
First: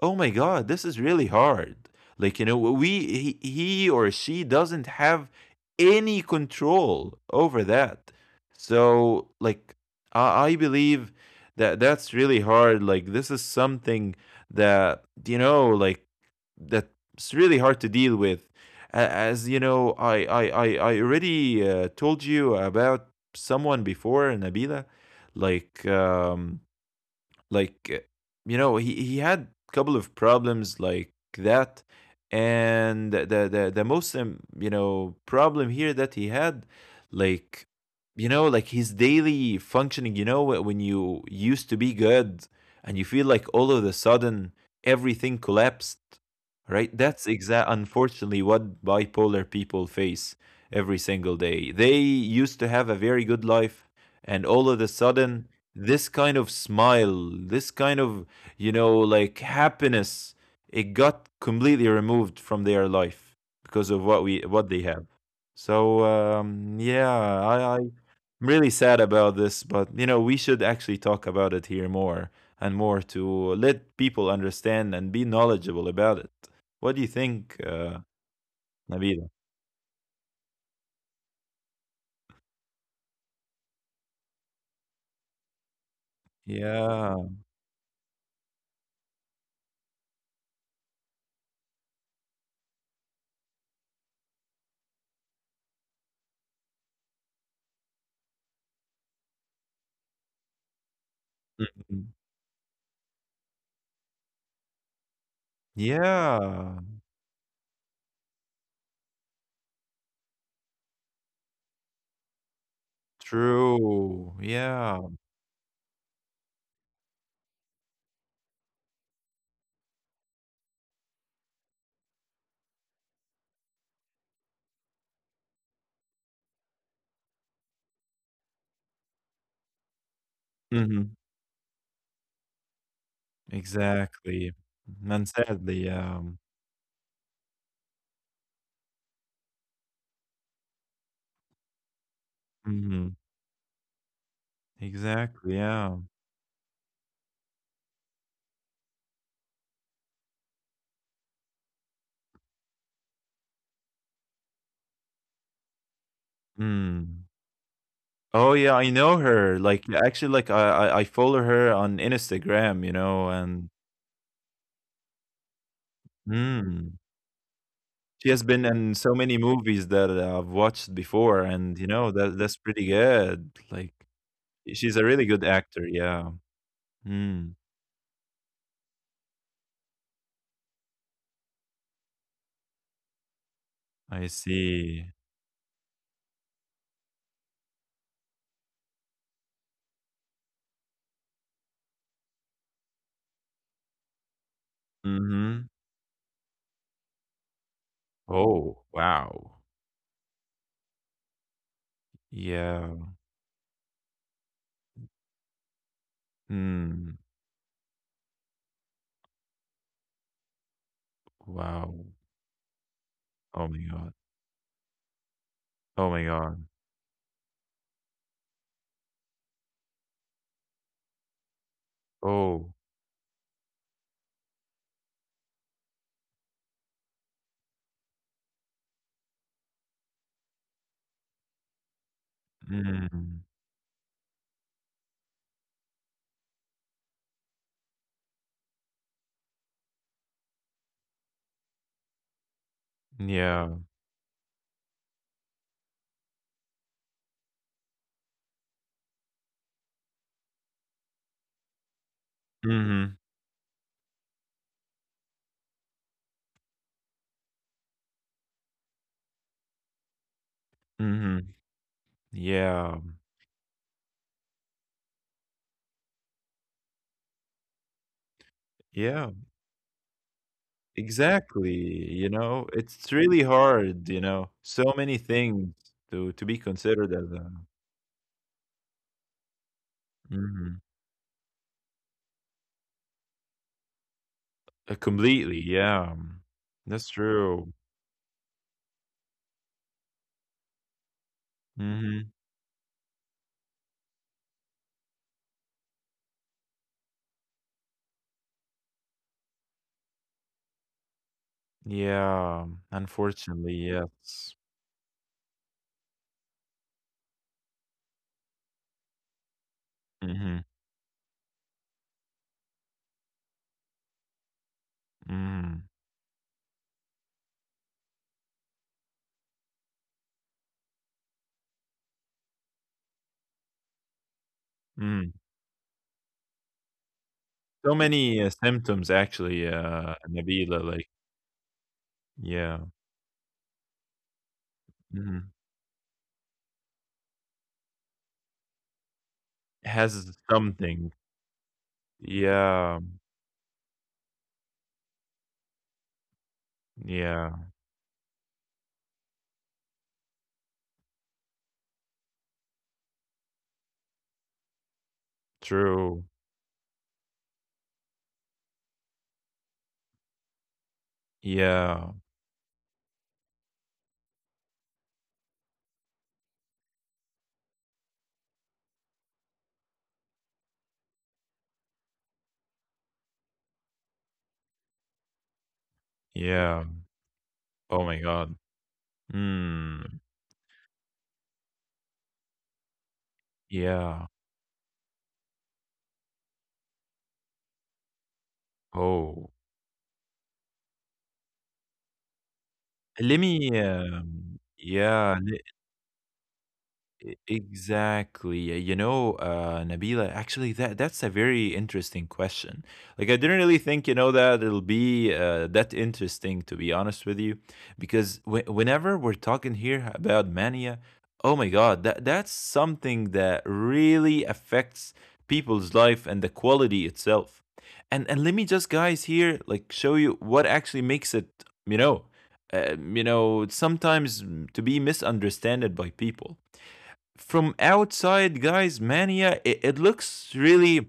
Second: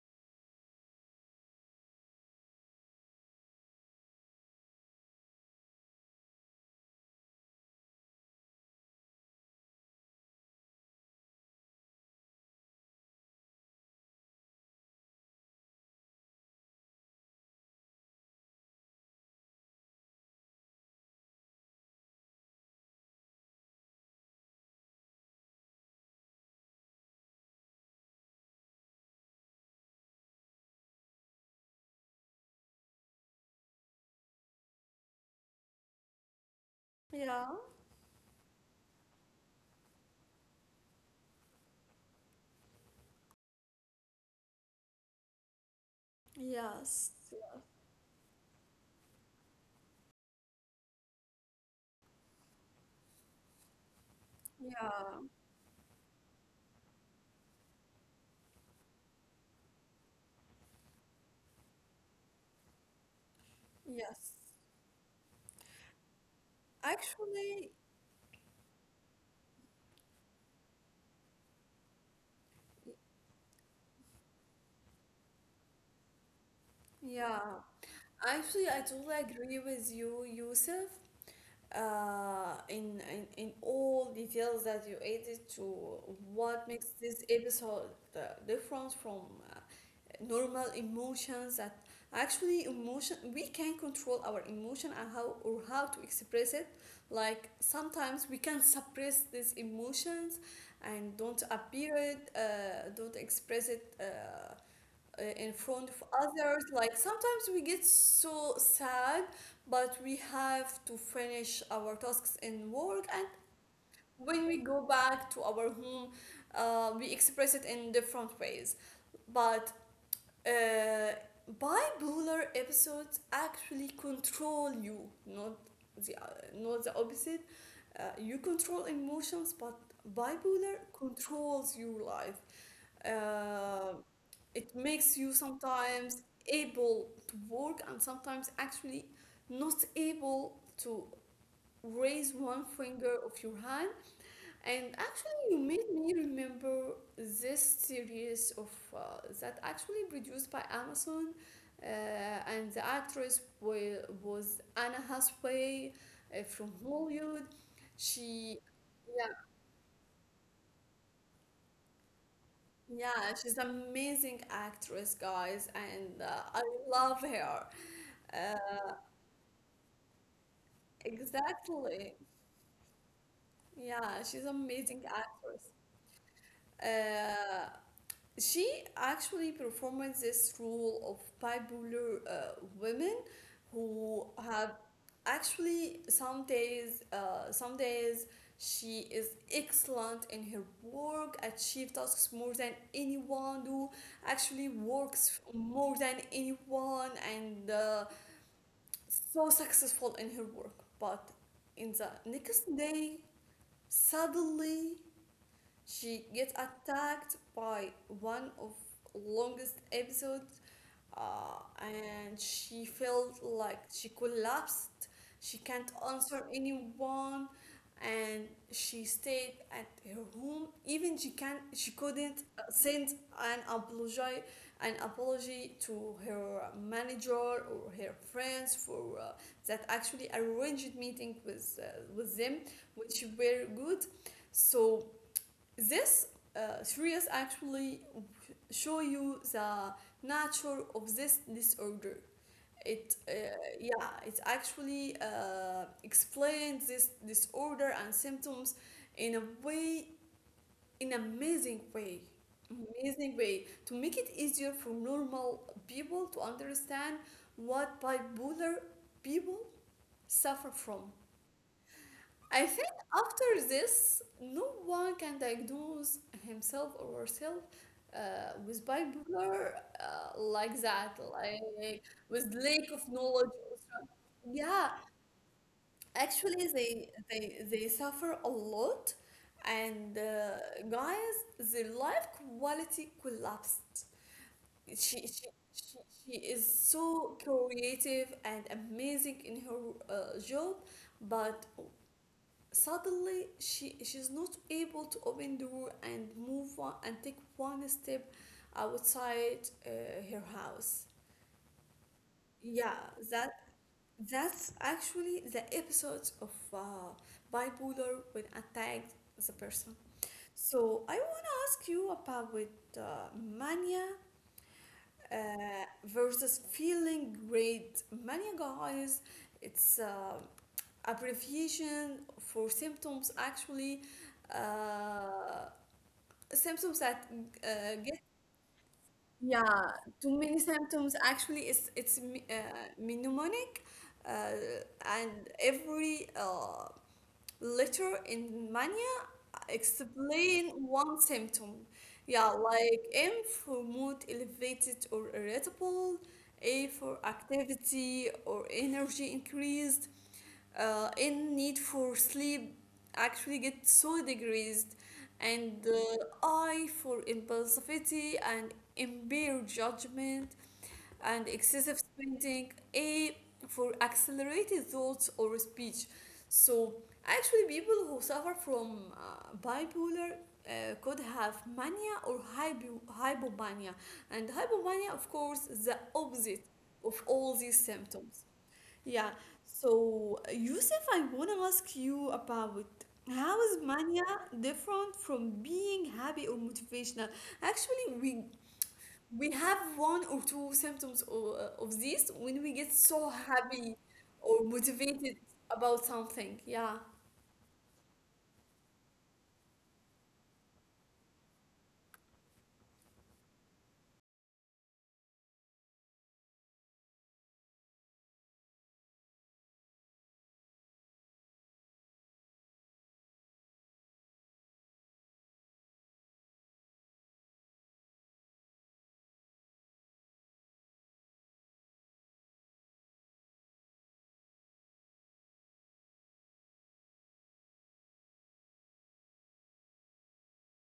oh my God, this is really hard. Like, you know, we he or she doesn't have any control over that. So, like, I believe that that's really hard. Like, this is something that, you know, like, that's really hard to deal with. As you know, I already told you about someone before, Nabila. Like, like eh, you know he had a couple of problems like that, and the most problem here that he had, Yeah, like, you know, like his daily functioning, you know, when you used to be good and you feel like all of a sudden everything collapsed. Right, yes, that's exact unfortunately what bipolar people face every single day. They used to have a very good life, and all of a yeah, sudden this kind of smile, this kind of, you know, like happiness, it got completely removed from their life because of yes. What they have. So yeah, Actually, I'm really sad about this, but you know, we should actually talk about it here more and more to let people understand and be knowledgeable about it. What do you yeah, think, actually, I totally Nabila? agree with you, Yusuf. In all details that you added to what makes this Yeah. episode uh, different from normal emotions that actually emotion we can control our emotion and how or how to express it like sometimes we can suppress these emotions and don't appear Mhm. it don't express it in front of others Yeah. like sometimes we get so sad but we have to finish our tasks in work and True. when we go Yeah. back to our home we express it in different ways but uh, bipolar episodes actually control you, not the not the opposite. You control emotions, but bipolar Hmm. controls your life. Uh, Exactly. it makes And you sadly, sometimes able to work and sometimes actually not able to raise one Mhm. finger of your hand. And Exactly, actually, you made yeah. me remember this series of uh, that actually produced by Amazon, and the actress was Anna Hathaway from Mm. Hollywood. Oh, She, yeah, I know yeah, her. Like, actually, like, I follow her on Instagram, you know, yeah, she's and amazing actress, guys, and I Mm. love her. She has been Uh, in so many movies that I've watched before, and, you know, exactly, that's pretty good. Like, yeah, she's she's amazing a really good actress. actor, yeah. Mm. Uh, She actually performed this role of bipolar women who I have see. actually some days, some days she is excellent in her work, achieve tasks more than anyone do, actually works Mhm. more than anyone, and Oh, wow. so successful in her work. But in the Yeah. next day, suddenly she gets Mm. attacked by one of longest episodes, Wow. and she felt Oh my like she god. collapsed. She can't Oh my answer god. anyone, and she stayed at her home. Even she couldn't Oh, send an apology an apology to her manager or her friends for that actually arranged meeting with them, which mm, were good. So this series actually show you the nature of this disorder. It yeah. yeah, it actually explains this disorder and symptoms in a way, in an amazing way, Mhm, to make it easier for normal people to understand what bipolar people suffer from. mhm. I Yeah, think after this, no one can diagnose himself or herself with yeah, bipolar like that, exactly, like you with know? lack It's of really knowledge. hard, you know? So Yeah, many things to be actually, they considered as they a they suffer a lot, and Mhm. guys, their life quality collapsed. She she. Completely, She, yeah. she is That's so true. creative and amazing in her job, but Mhm. suddenly she's not able to open the door and move on and take one step outside her house. Yeah, Yeah, that unfortunately, yes. that's actually the episode of bipolar when attacked the person. Mhm, So I will ask you about with mania uh, mhm, versus feeling great. Mania, guys, it's abbreviation for symptoms actually mm. uh, symptoms that So get many, symptoms actually, yeah, too many Nabila, like symptoms actually. It's yeah, mnemonic, uh, and mhm. every letter in mania Has explain something. one symptom. Yeah, like Yeah. M for mood elevated or irritable, A for Yeah, activity or energy increased, in need for sleep actually get so degraded, and the true. eye for impulsivity and impaired judgment and Yeah, excessive spending, A for accelerated thoughts or speech. So actually people who suffer from bipolar could have mania or hypomania, and hypomania of course is the yeah. opposite of all these Oh my God. symptoms. Yeah. Hmm. So, Yusuf, I want to ask you about how is Yeah. mania different from being happy or motivational? Actually, we Oh, we have one or two symptoms of, this when we get let so me, happy or yeah. motivated about something. Yeah. Exactly, yeah. You know, Nabila, actually, that's a very interesting question. Like, I didn't really think, you know, that it'll be that interesting, to be honest with you, because whenever we're talking here about mania, oh my God, that's something that really affects people's life and the quality itself. And let me just, guys, here, like, show you what actually makes it, you know, to be misunderstood by people from outside. Guys, mania, it looks really,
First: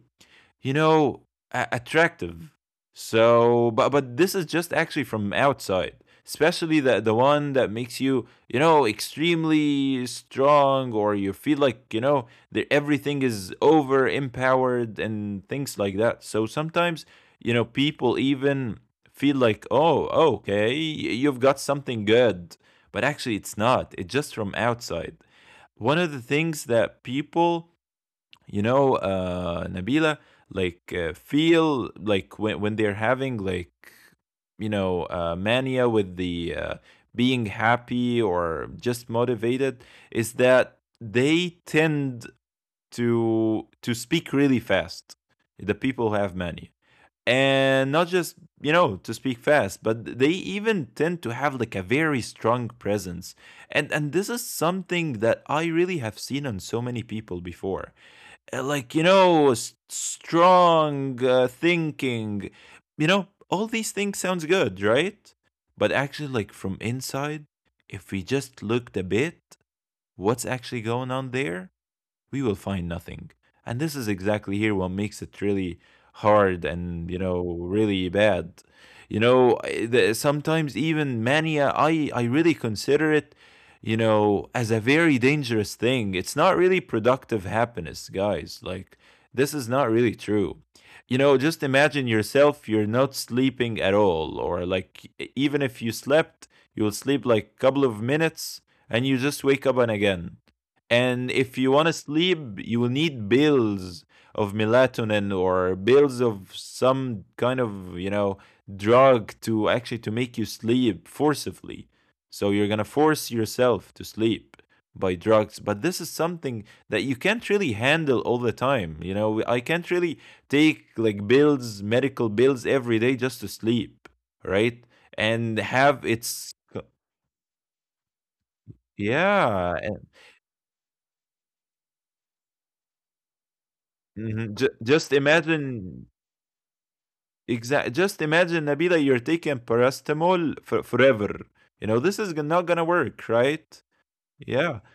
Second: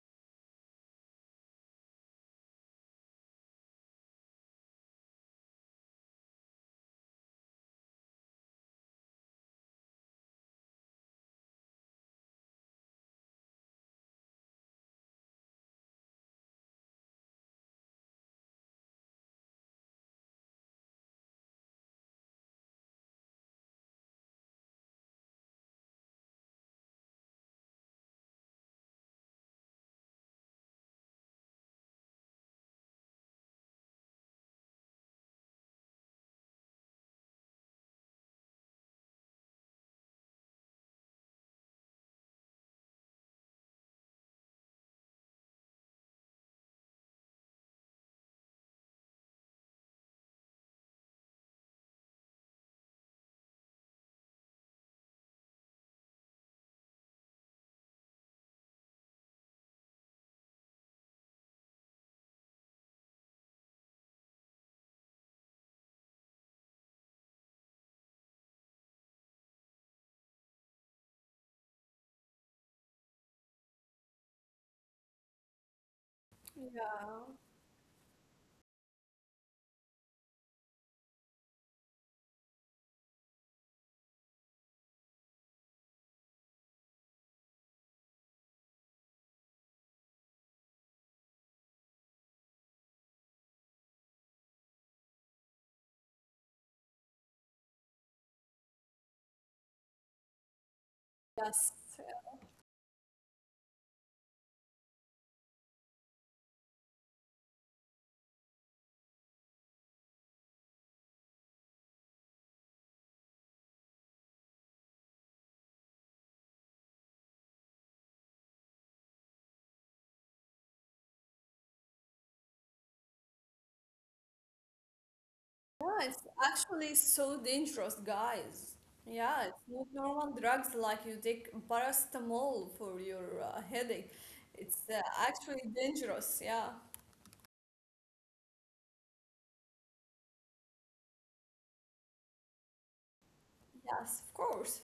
you know, attractive. So, but this is just actually from outside, especially the one that makes you, you know, extremely strong, or you feel like you know that everything is over empowered and things like that. So sometimes, you know, people even feel like, oh, okay, you've got something good, but actually it's not. It's just from outside. One of the things that people, you know, Nabila, like, feel like when, they're having, like, you know, mania with the being happy or just motivated, is that they tend to speak really fast, the people who have mania, and not just, you know, to speak fast, but they even tend to have like a very strong presence. And this is something that I really have seen on so many people before, like, you know, strong thinking. You know, all these things sounds good, right? But actually, like from inside, if we just looked a bit what's actually going on there, we will find nothing. And this is exactly here what makes it really hard and, you know, really bad. You know, sometimes even mania, I really consider it, you know, as a very dangerous thing. It's not really productive happiness, guys. Like, this is not really true. You know, just imagine yourself, you're not sleeping at all, or like even if you slept, you'll sleep like a couple of minutes and you just wake up and again, and if you Yes. want to sleep, you will need bills of melatonin or bills of some kind of, you know, drug to actually to make you sleep forcibly. So you're going to force yourself to sleep by drugs, but this is something that you can't really handle all the time. You know, I can't really take like bills, medical bills every day just to sleep, right? And have Yeah, it's its actually so dangerous, guys. Yeah, it's yeah, not normal drugs like you take paracetamol for your headache. mhm, It's just actually imagine dangerous. Yeah. Exactly. Just imagine, Nabila, you're taking paracetamol for forever. You know, this is not gonna work, right? Yes, of Yeah. course.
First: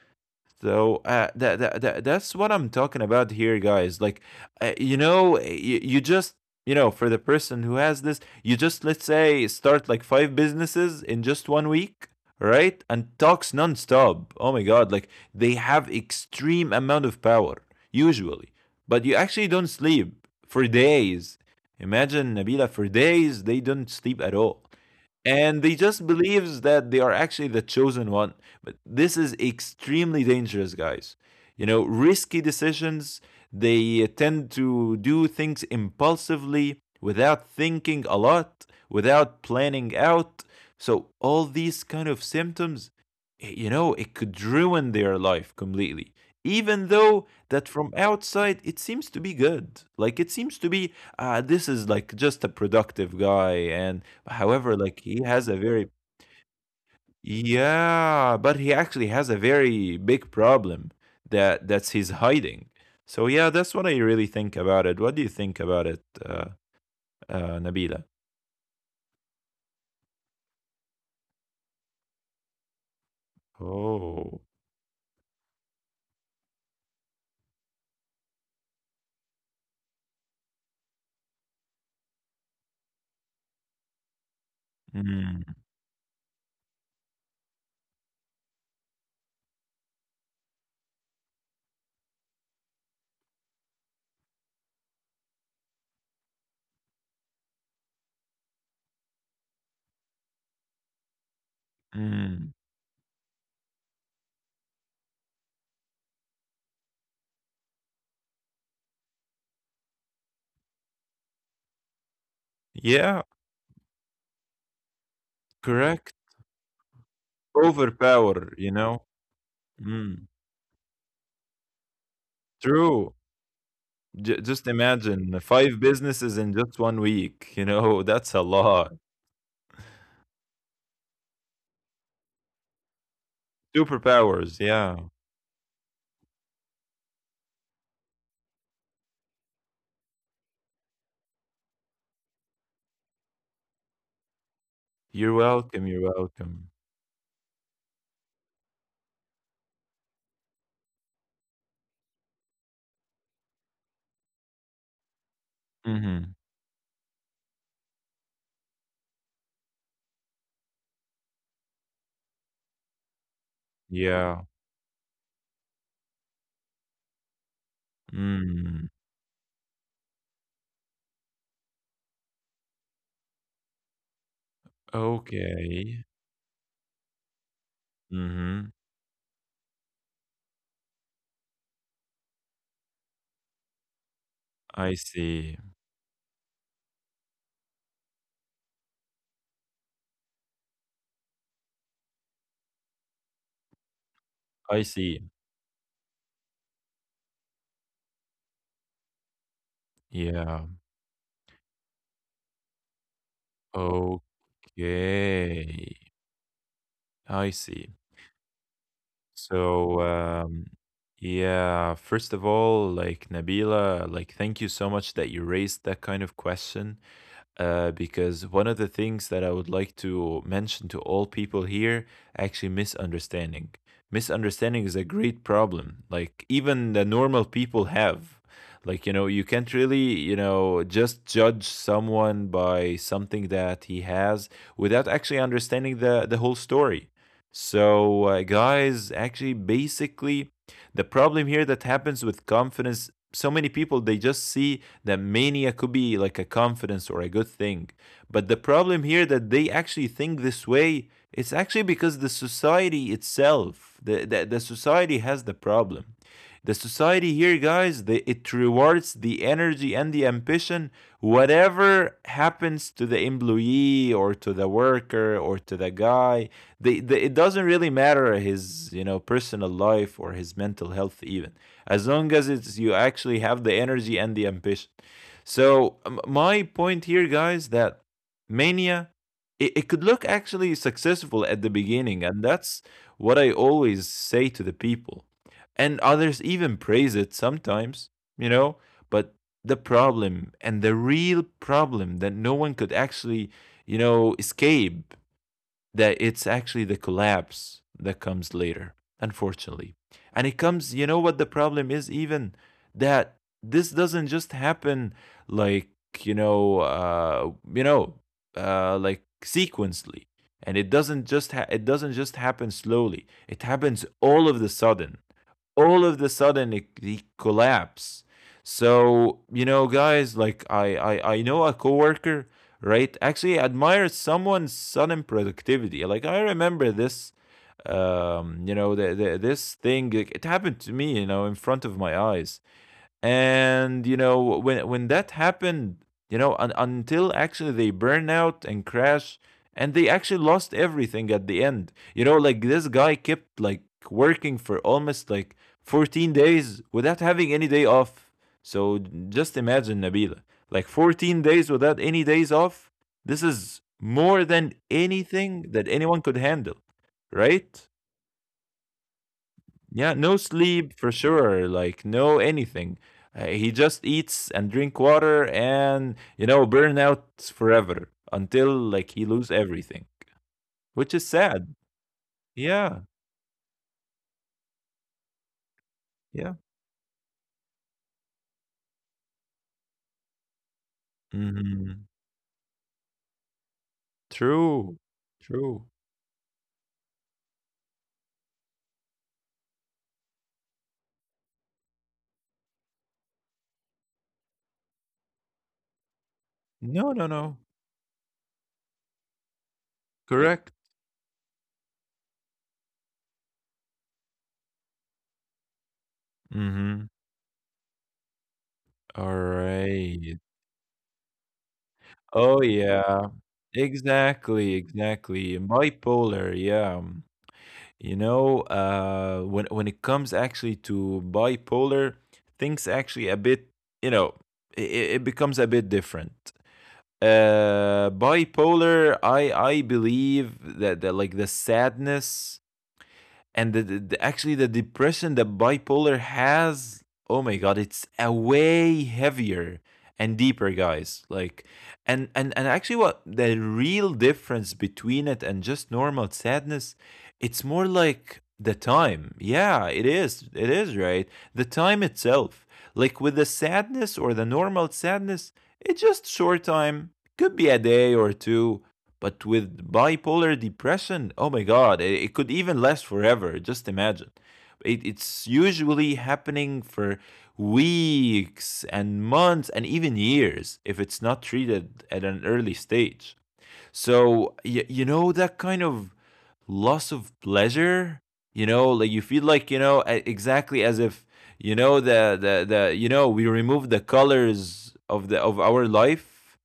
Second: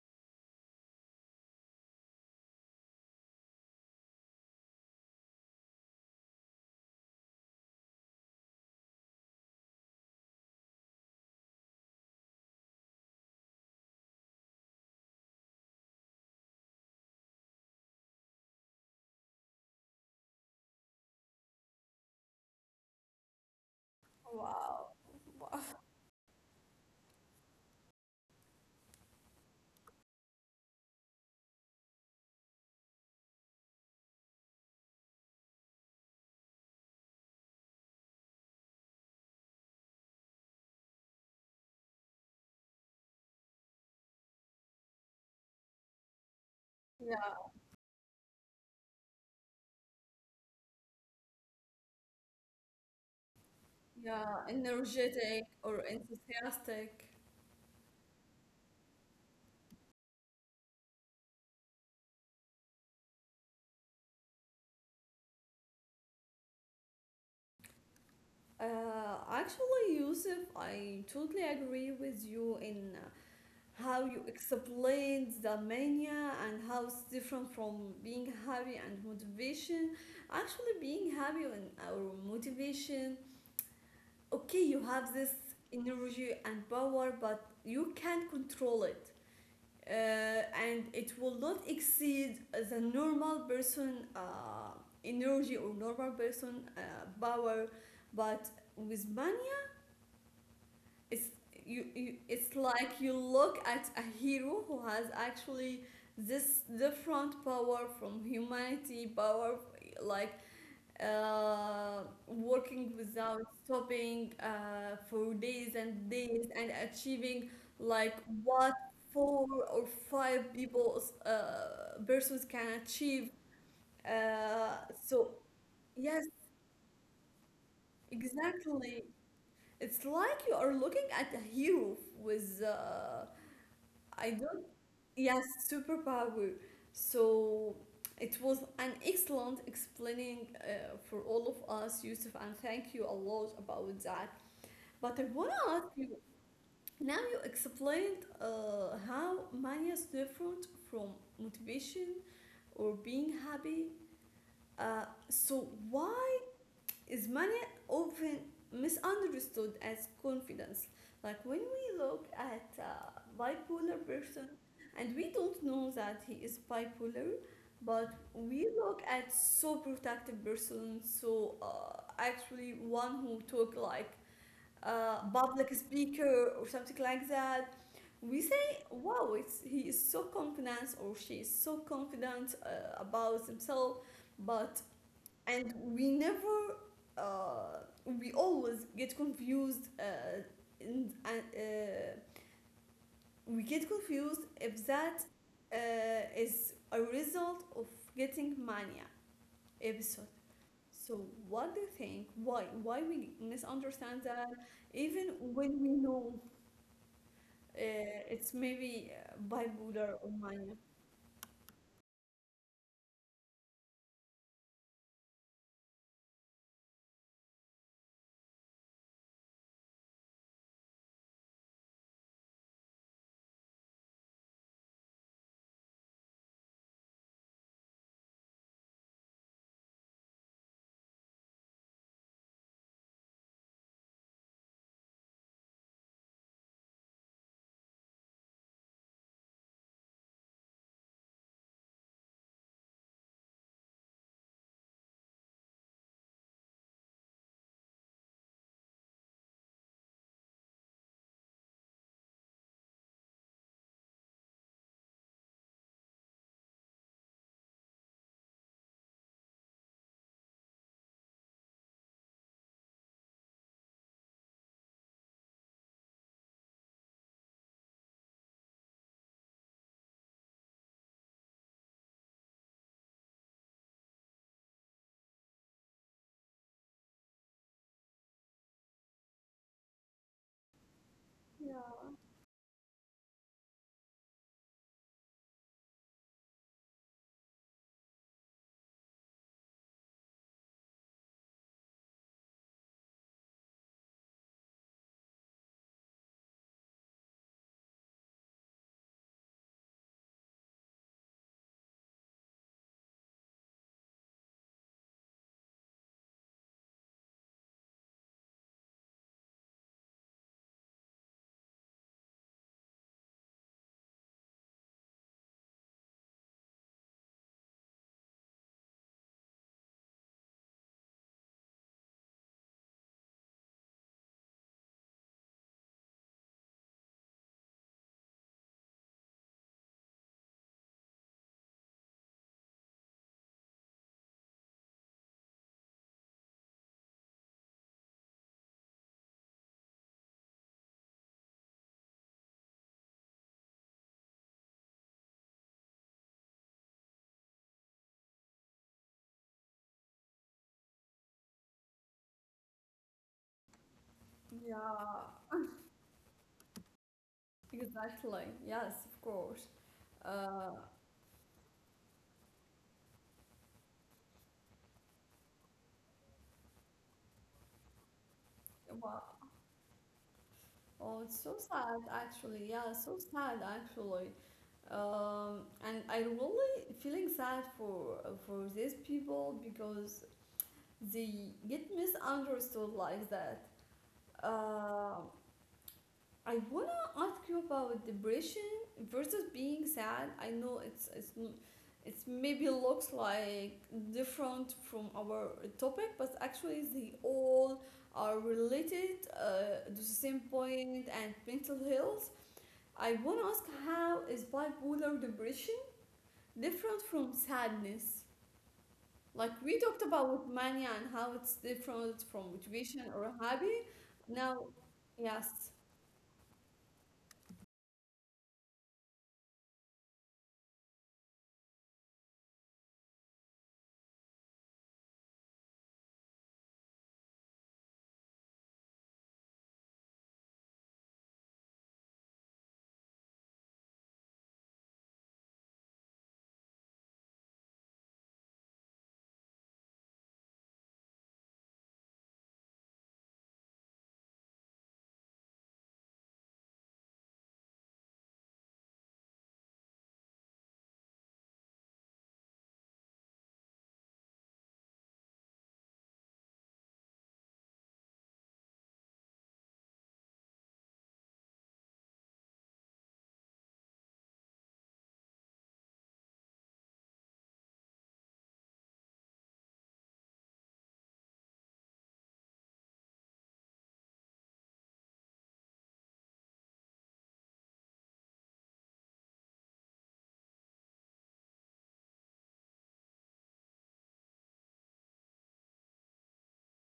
So that's what I'm talking about here, guys. Like, you know, you just, you know, for the person who has this, you just let's say start like five businesses in just 1 week, right? And talks nonstop. Oh my God! Like they have extreme amount of power usually, but you actually don't sleep for days. Imagine, Nabila, for days they don't sleep at all, Wow. Wow. and they just believes that they are actually the chosen one. But this is extremely dangerous, guys. You know, risky decisions, they tend to do things impulsively without thinking a lot, without planning out. So all these kind of symptoms, you know, it could ruin their life completely, even though Yeah, that from outside it seems to be good, like it seems to be, this is like just a productive guy. And yeah, however, like he energetic has a or very enthusiastic. yeah, but he actually has a very big problem, that's his hiding. So yeah, that's what I really think about it. What do you think about it, Nabila? Actually, Yusuf, I totally agree with you in how you Oh. explained the mania and how it's different from being happy and motivation. Actually, being happy and our motivation, okay, you have this mm, energy and power, but you can't control it. Uh, and it will not exceed the normal person energy or normal person power. But with money it's you it's mm. like you look at a hero who has actually this different power from humanity power, like working Yeah, without stopping for days and correct. days and achieving, like what, Overpower, you know. four or Mm, five people persons can achieve, true. uh, Just so imagine five yes, businesses in just 1 week. You know, [laughs] that's a exactly, lot. it's like you are looking at a hero with I don't... Superpowers. Yeah. Yes, superpower. So it was an excellent explaining for all of us, Yusuf, and thank you a lot about that. But I want to You're ask you, welcome. You're welcome. now you explained how money is different from motivation or being happy. So why Hmm. is money often misunderstood as confidence? Like when we look at a bipolar person Yeah. and we don't know that he is bipolar, but we look Mm. at so protective person, so actually one who talk like a public Okay. speaker or something like that. We say, Hmm. wow, it's, he is so confident or she is so confident about themselves, but I and see. we never we always get confused and we get confused if I that see. uh, is a result of getting mania episode. Yeah. So what do you think, why we misunderstand that even when we Okay. know I see. it's maybe bipolar So, or mania? Yeah, first of all, like, Nabila, like, thank you so much that you raised that kind of question. Uh, because one of the things that I would like to mention to all people here, actually, misunderstanding. Misunderstanding is a great problem. Like, even the normal people have. Like, you know, you can't really, you know, just judge someone by something that he has without actually understanding the whole story. So guys, actually, basically, the problem here that happens with confidence. So many people they just see that mania could be like a confidence or a good thing. But the problem here that they actually think this way, it's actually because the society itself, the society has the problem. The society here, guys, the it rewards the energy and the ambition, whatever happens to the employee or to the worker or to the guy. The It doesn't really matter his, you know, personal life or his mental health even, as long as it's you actually have the energy and the ambition. So my point here, guys, that mania, it could look actually successful at Yeah. the beginning, and that's what I always say to the people. And others even praise it sometimes, you know. But the problem and the real problem that no one could actually, you know, escape, that it's actually the collapse that comes later, unfortunately. And it comes, you know what the problem is, even that this doesn't just happen, like, you know, like sequentially. And it doesn't just happen slowly. It happens all of the sudden. All of the sudden it collapse. So you know, guys, like, I know a coworker, right, actually admires someone's sudden productivity. Like, I remember this, you know, this thing, like, it happened to me, you know, in front of my eyes. And you know when that happened, you know, until actually they burn out and crash, and they actually lost everything at the end. You know, like, this guy kept like working for almost like 14 days without having any day off. So just imagine, Nabila, like 14 days without any days off. This is more than Yeah, anything that anyone could handle, right? exactly. Yes, of course. Yeah, no uh, sleep for sure, like no anything. He just eats and drink water, and you know, burn out forever until well, like he lose everything, oh, which it's is so sad. sad actually. Yeah, so Yeah, sad actually. And I yeah. really feeling sad for these people because they get Hmm. misunderstood like that. Uh, True, true. I wanna ask you about depression versus being sad. I know it's maybe looks like different from our topic, but actually they No, no, no. all are related to the same Correct. point and mental health. I want to ask how is bipolar depression different Mm-hmm. from sadness? Like All we talked about with right. mania and how it's different from Oh motivation or yeah. hobby. Now, Exactly, yes, exactly. Bipolar. Yeah. You know, when it comes actually to bipolar, things actually a bit, you know, it becomes a bit different. Bipolar, I believe that, like the sadness and actually the depression that bipolar has, oh my god, it's a way heavier and deeper, guys, like. And actually what the real difference between it and just normal sadness, it's more like the time. Yeah, it is, it is, right, the time itself. Like with the sadness or the normal sadness, it's just short time, could be a day or two. But with bipolar depression, oh my God, it could even last forever. Just imagine. It's usually happening for weeks and months and even years if it's not treated at an early stage. So, you know, that kind of loss of pleasure, you know, like you feel like, you know, exactly as if, you know, you know, we remove the colors of of our life.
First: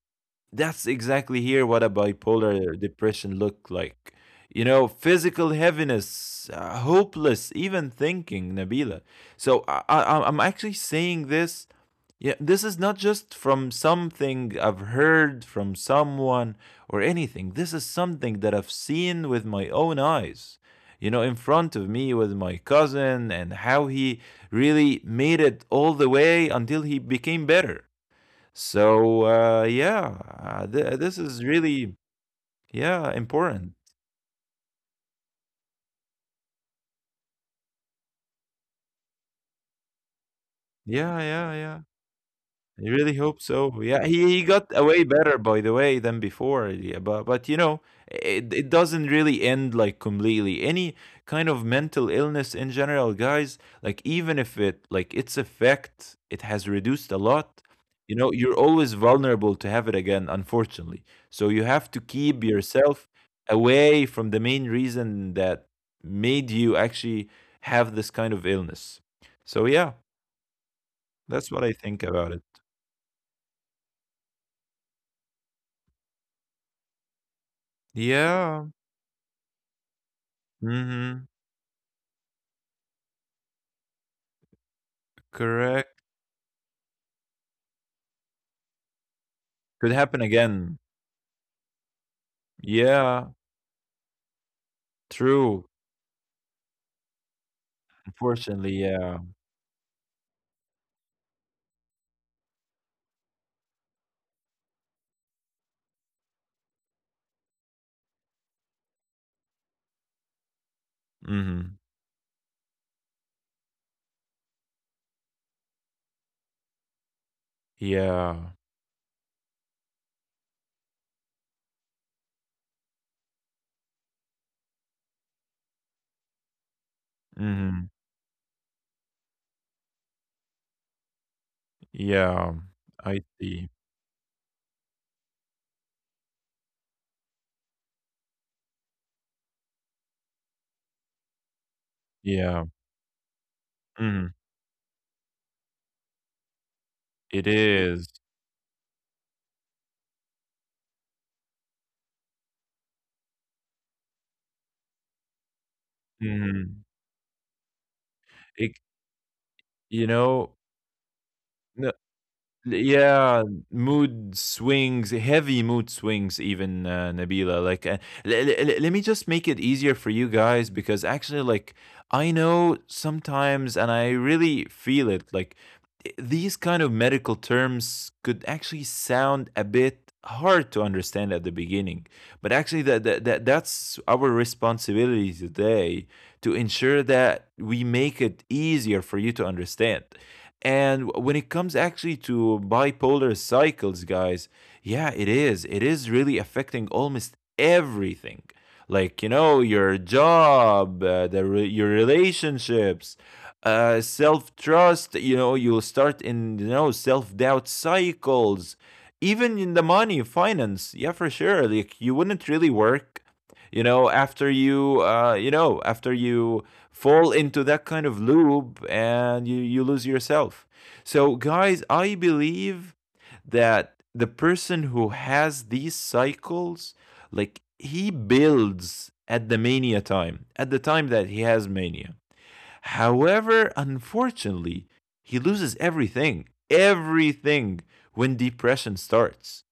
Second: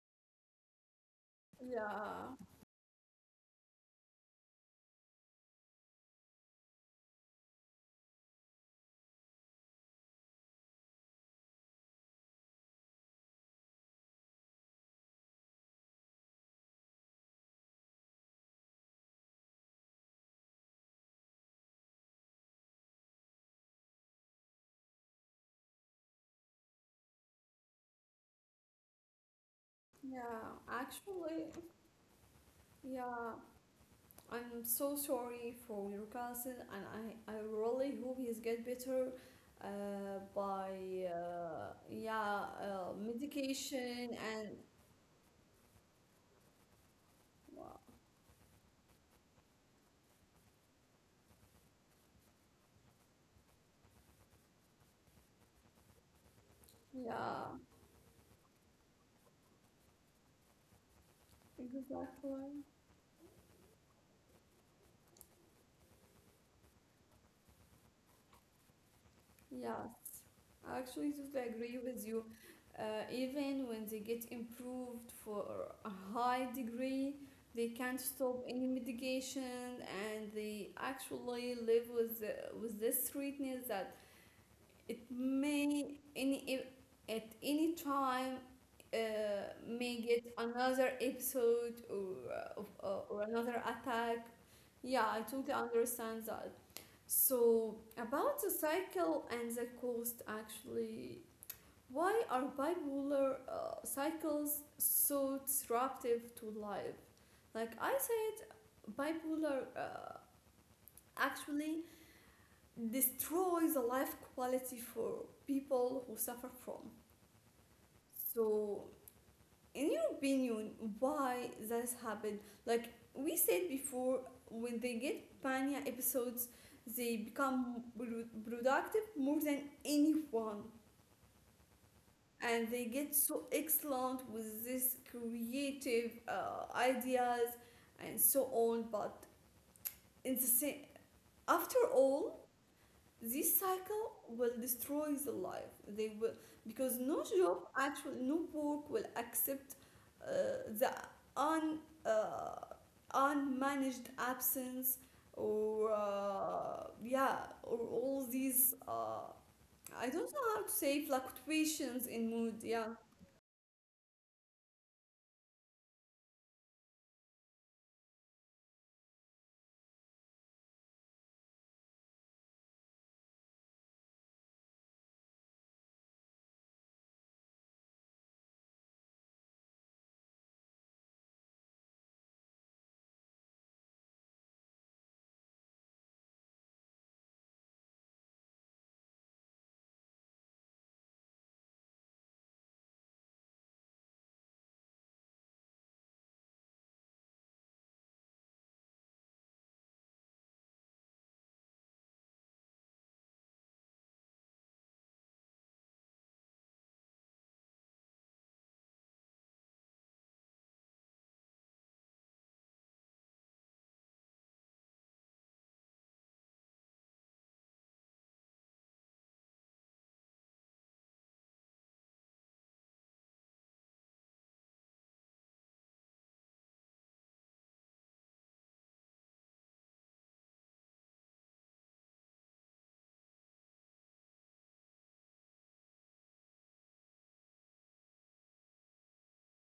That's exactly here what a yeah, bipolar depression look like. You know, physical heaviness, hopeless, even thinking, Nabila. So I'm actually saying this. Yeah, this is not just from something I've heard from someone or anything. This is something that I've seen with my own eyes. You know, in front of me with my cousin and how he really made it all the way until he became better. So, yeah, this is actually, really, yeah, yeah. important. I'm so sorry for your cousin, and I really hope he's get better by Yeah, yeah, yeah. yeah, I really hope so. Yeah, medication he and got away better, by the way, than before. Yeah, but you know, it doesn't really end like completely. Any kind of mental illness in general, guys, like even if it like its effect, it has reduced a yeah lot. You know, you're always vulnerable to have it again, unfortunately. So you have to keep exactly. yourself away from the main reason that made you actually have this kind of illness. So yeah, Yes, I actually totally that's what I agree think with you. about it. Even when they get improved for a high degree, they can't stop any Yeah. medication, and they Mhm. actually live with with this sweetness that it may Correct. any if- at any time uh, Could may happen get again. another episode or or Yeah, another attack. Yeah, I totally true. understand that. So, about the Unfortunately, yeah. cycle and the cost, actually, why are bipolar cycles so disruptive to life? Like I said, bipolar Mhm. actually destroys the life quality for people who suffer from. Yeah. So, in your opinion, why this happened? Like we said before, when they get mania episodes they become Mhm. productive more than anyone, Yeah. and they get I so see. excellent with this creative ideas and so on. But in the same after all, Yeah. this cycle Mhm. will destroy the life. They will, because no It job, is. actually, no work will accept uh, the un, uh, unmanaged absence or Mhm. Yeah or all It these you I don't know, know how to say, no. fluctuations in mood. Yeah, Yeah, mood swings, heavy mood swings, even Nabila. Like, let me just make it easier for you guys because actually, like, I know sometimes, and I really feel it, like, these kind of medical terms could actually sound a bit hard to understand at the beginning. But actually, that's our responsibility today to ensure that we make it easier for you to understand. And when it comes actually to bipolar cycles, guys, yeah, it is. It is really affecting almost everything. Like, you know, your job, your relationships, self trust, you know, you'll start in, you know, self doubt cycles, even in the money, finance. Yeah, for sure. Like, you wouldn't really work after you fall into that kind of loop and you lose yourself. So, guys, I believe that the person who has these cycles, like he builds at the mania time, at the time that he has mania. However, unfortunately, he loses everything, everything when depression starts.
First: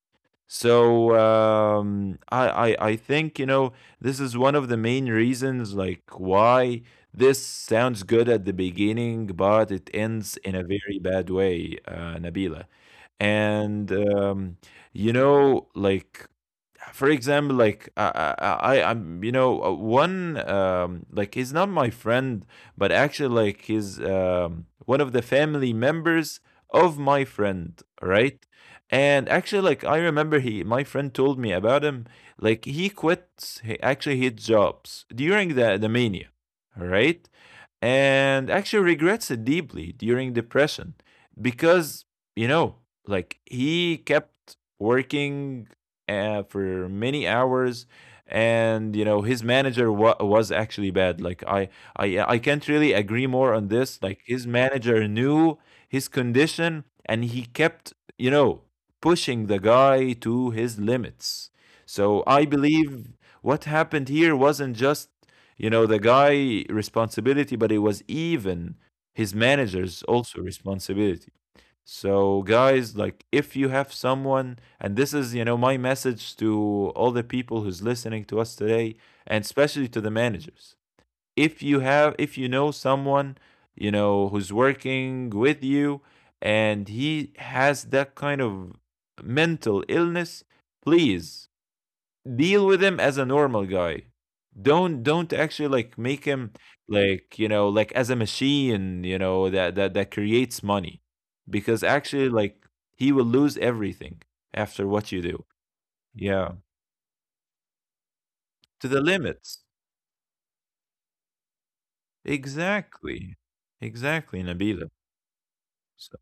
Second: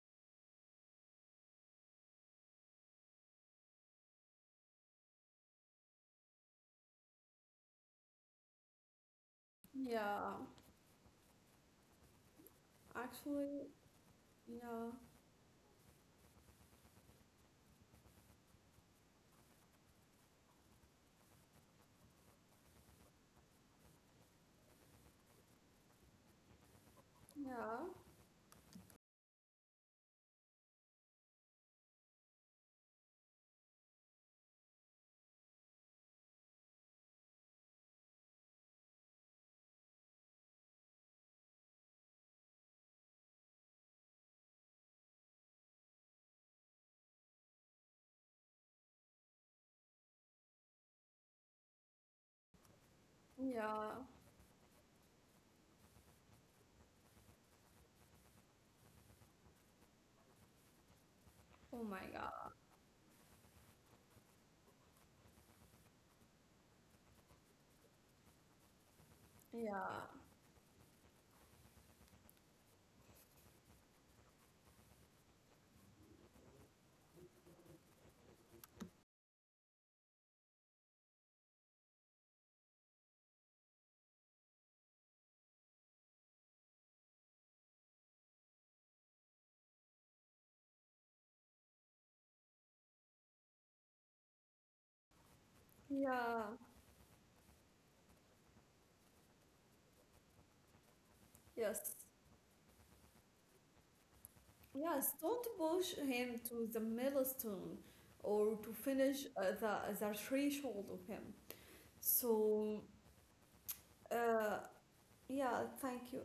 So I think you know this is one of the main reasons like why this sounds good at the beginning, but it yeah, ends in a very bad way, Nabila. actually, And yeah, you know, like for example, like you know, one like he's not my friend, but actually, like he's one of the family members of my friend, yeah, right? And actually, like I remember, he my friend told me about him. Like he quits, he actually his jobs during the mania, right? And actually regrets it deeply during depression because you know, like he kept working for many hours and you know his manager was actually bad like I can't really agree more on yeah, this. Like his manager knew his condition and he kept you know pushing the guy to his limits. oh my So I god, believe what happened here wasn't just you know the guy responsibility, but it was even his yeah, manager's also responsibility. So, guys, like if you have someone, and this is, you know, my message to all the people who's listening to us today, and especially to the managers. If you have, if you know someone, you know, who's working with you and he has that kind of mental illness, please deal with him as a normal guy. Don't actually like make him yeah, like you know like as a machine you know that creates money, because yes. actually like he will lose everything after Yes, what you don't do. push him Yeah, to the milestone or to to the finish limits. the threshold of him. So, Exactly, exactly, uh, Nabila. yeah, thank you. So,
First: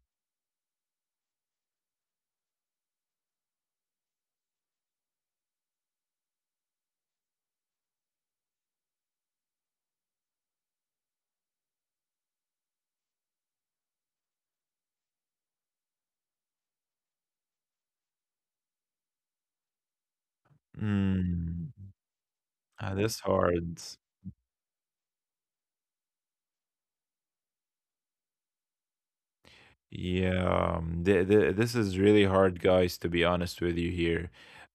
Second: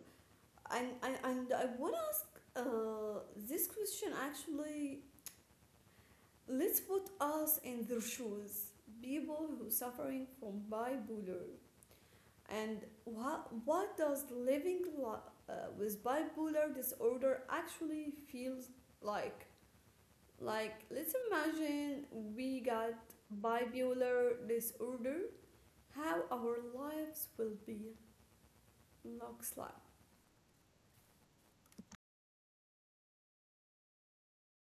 And I want to ask this question actually. Let's put us in their shoes, people who suffering from bipolar, and what does living with bipolar disorder actually feels like? Like, let's mm, imagine we got ah, this hard. bipolar disorder, how our lives will be looks like. Yeah, this is really hard, guys. To be honest with you, here